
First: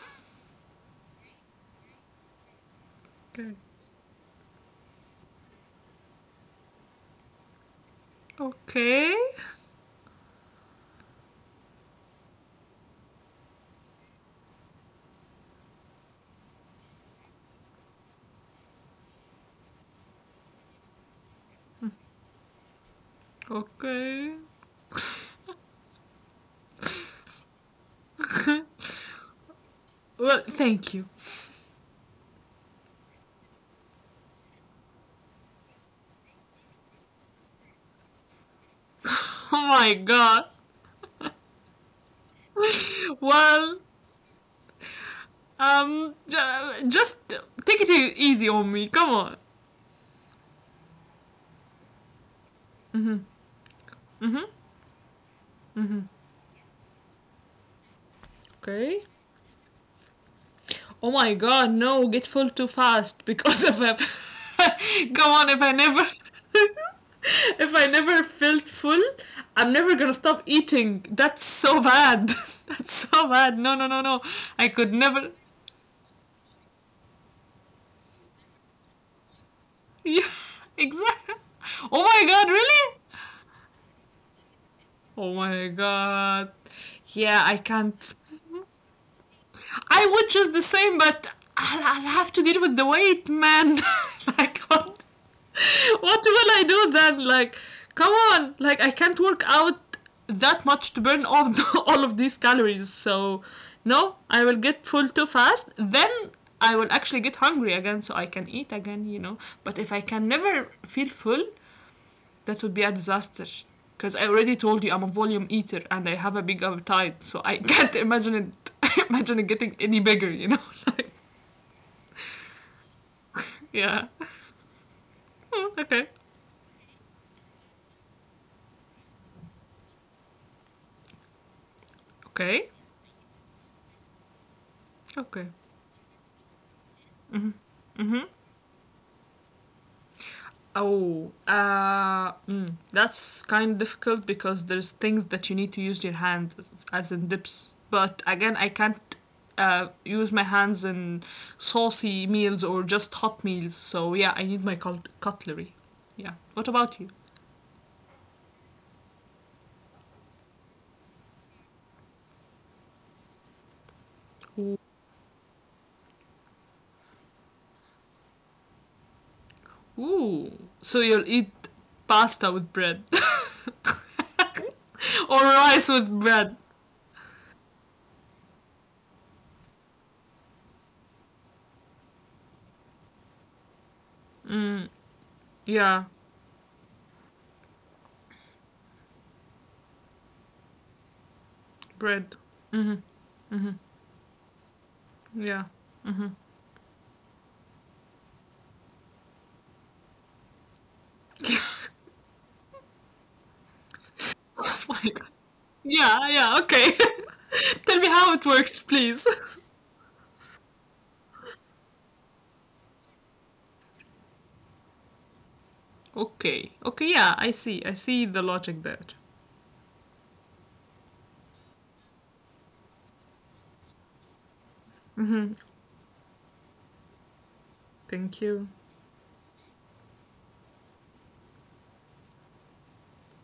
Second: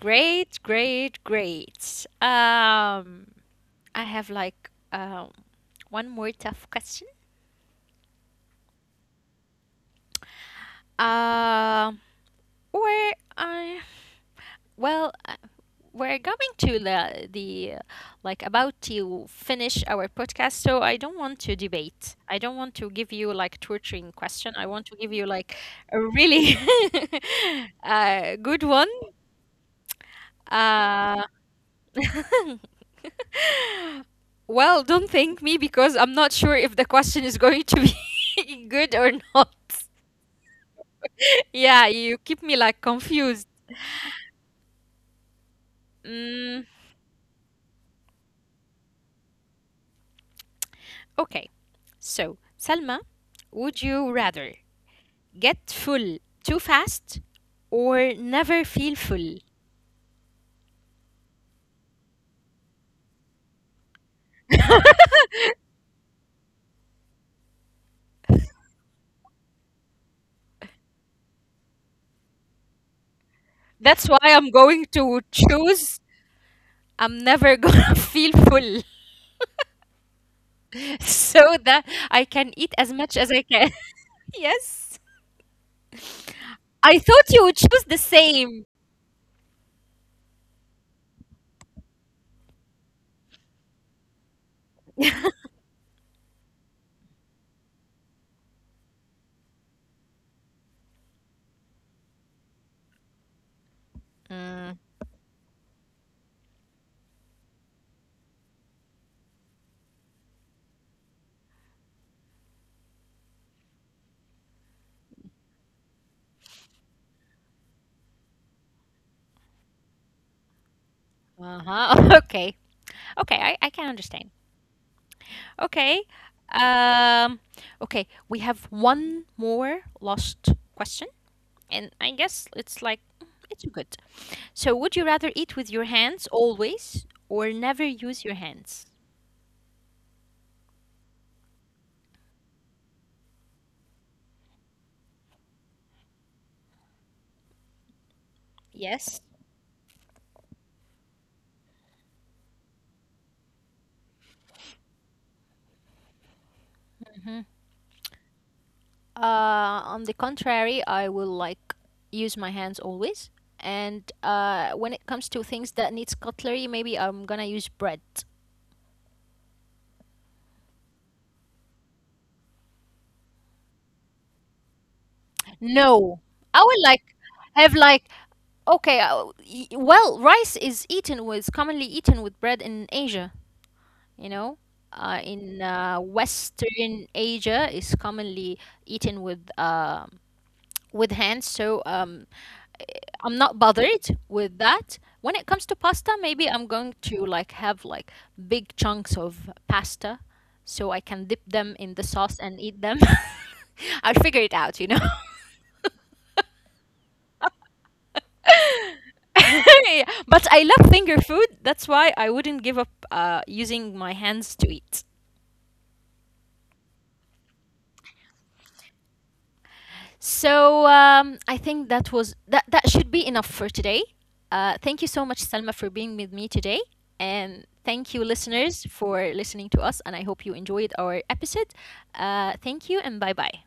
Speaker 1: Great, great, great.
Speaker 2: Okay.
Speaker 1: I have like one more tough question.
Speaker 2: Okay.
Speaker 1: Um, or I well, we're going to the like about to finish our podcast, so I don't want to debate. I don't want to give you like torturing
Speaker 2: Okay.
Speaker 1: question. I want to give you like a really good one.
Speaker 2: Well, thank you.
Speaker 1: Uh, well, don't thank me because I'm not sure if the question is going to be good or not.
Speaker 2: Oh my god.
Speaker 1: Yeah, you keep me like confused.
Speaker 2: Well,
Speaker 1: Mm,
Speaker 2: just take it easy on me. Come on.
Speaker 1: okay. So, Salma,
Speaker 2: Mhm.
Speaker 1: would you rather
Speaker 2: Mhm.
Speaker 1: get full
Speaker 2: Mhm.
Speaker 1: too fast or never feel
Speaker 2: Okay.
Speaker 1: full?
Speaker 2: Oh my god, no, get full too fast because of a. Go on, if I never. If I never felt full, I'm never gonna stop eating. That's so bad. That's so
Speaker 1: That's why
Speaker 2: bad.
Speaker 1: I'm
Speaker 2: No, no, no,
Speaker 1: going
Speaker 2: no.
Speaker 1: to
Speaker 2: I could
Speaker 1: choose
Speaker 2: never.
Speaker 1: I'm never gonna feel full
Speaker 2: Yeah,
Speaker 1: so that I
Speaker 2: exactly.
Speaker 1: can eat as
Speaker 2: Oh
Speaker 1: much
Speaker 2: my
Speaker 1: as I
Speaker 2: god,
Speaker 1: can.
Speaker 2: really?
Speaker 1: yes.
Speaker 2: Oh my
Speaker 1: I thought
Speaker 2: god.
Speaker 1: you would choose the
Speaker 2: Yeah, I
Speaker 1: same.
Speaker 2: can't. I would just the same, but I'll have to deal with the weight, man. Like, what will I do then? Like, come on. Like, I can't work out that much to burn off the, all of these calories. So, no,
Speaker 1: Mm,
Speaker 2: I will get full too fast. Then I will actually get hungry again, so I can eat again, you know. But if I can never feel full, that would be a disaster. Because I already told you I'm a volume eater and I have a big appetite, so I can't imagine it. Imagine it getting any bigger, you know? Like,
Speaker 1: uh-huh. Okay. Okay, I can understand.
Speaker 2: yeah.
Speaker 1: Okay.
Speaker 2: Okay.
Speaker 1: Um, okay, we have one more lost question and I guess it's like
Speaker 2: Okay.
Speaker 1: mm, it's good. So, would you rather eat with your
Speaker 2: Okay.
Speaker 1: hands always or never use your hands?
Speaker 2: Oh, mm, that's kind of difficult because there's things that you need to use your hand, as in dips. But again,
Speaker 1: Yes.
Speaker 2: I can't use my hands in saucy meals or just hot meals. So yeah, I need my cutlery. Yeah. What about you?
Speaker 1: On the contrary, I will like use my hands always. And when it comes to things that needs cutlery, maybe I'm gonna use bread.
Speaker 2: Ooh. So you'll eat pasta with bread or
Speaker 1: No,
Speaker 2: rice
Speaker 1: I
Speaker 2: with
Speaker 1: will like
Speaker 2: bread.
Speaker 1: have like okay. Uh, y- well, rice is eaten with commonly eaten with bread in Asia. You know, in
Speaker 2: Yeah,
Speaker 1: Western Asia is commonly eaten with. Um, with hands, so um,
Speaker 2: bread.
Speaker 1: I'm
Speaker 2: Hmm.
Speaker 1: not bothered with that. When it comes to pasta,
Speaker 2: Yeah.
Speaker 1: maybe I'm going to like have like big chunks of pasta so I can dip them in the sauce and eat them. I'll figure it out, you know.
Speaker 2: Oh my god. Yeah, yeah, okay. Tell me how it works, please.
Speaker 1: Yeah, but I love finger food. That's why I wouldn't give up using my hands to eat.
Speaker 2: Okay. Okay, yeah, I see. I see the logic there.
Speaker 1: So I think that was that that should be enough for today. Thank you so much, Selma, for being with me today, and thank you,
Speaker 2: Thank
Speaker 1: listeners,
Speaker 2: you.
Speaker 1: for listening to us. And I hope you enjoyed our episode. Thank you, and bye bye.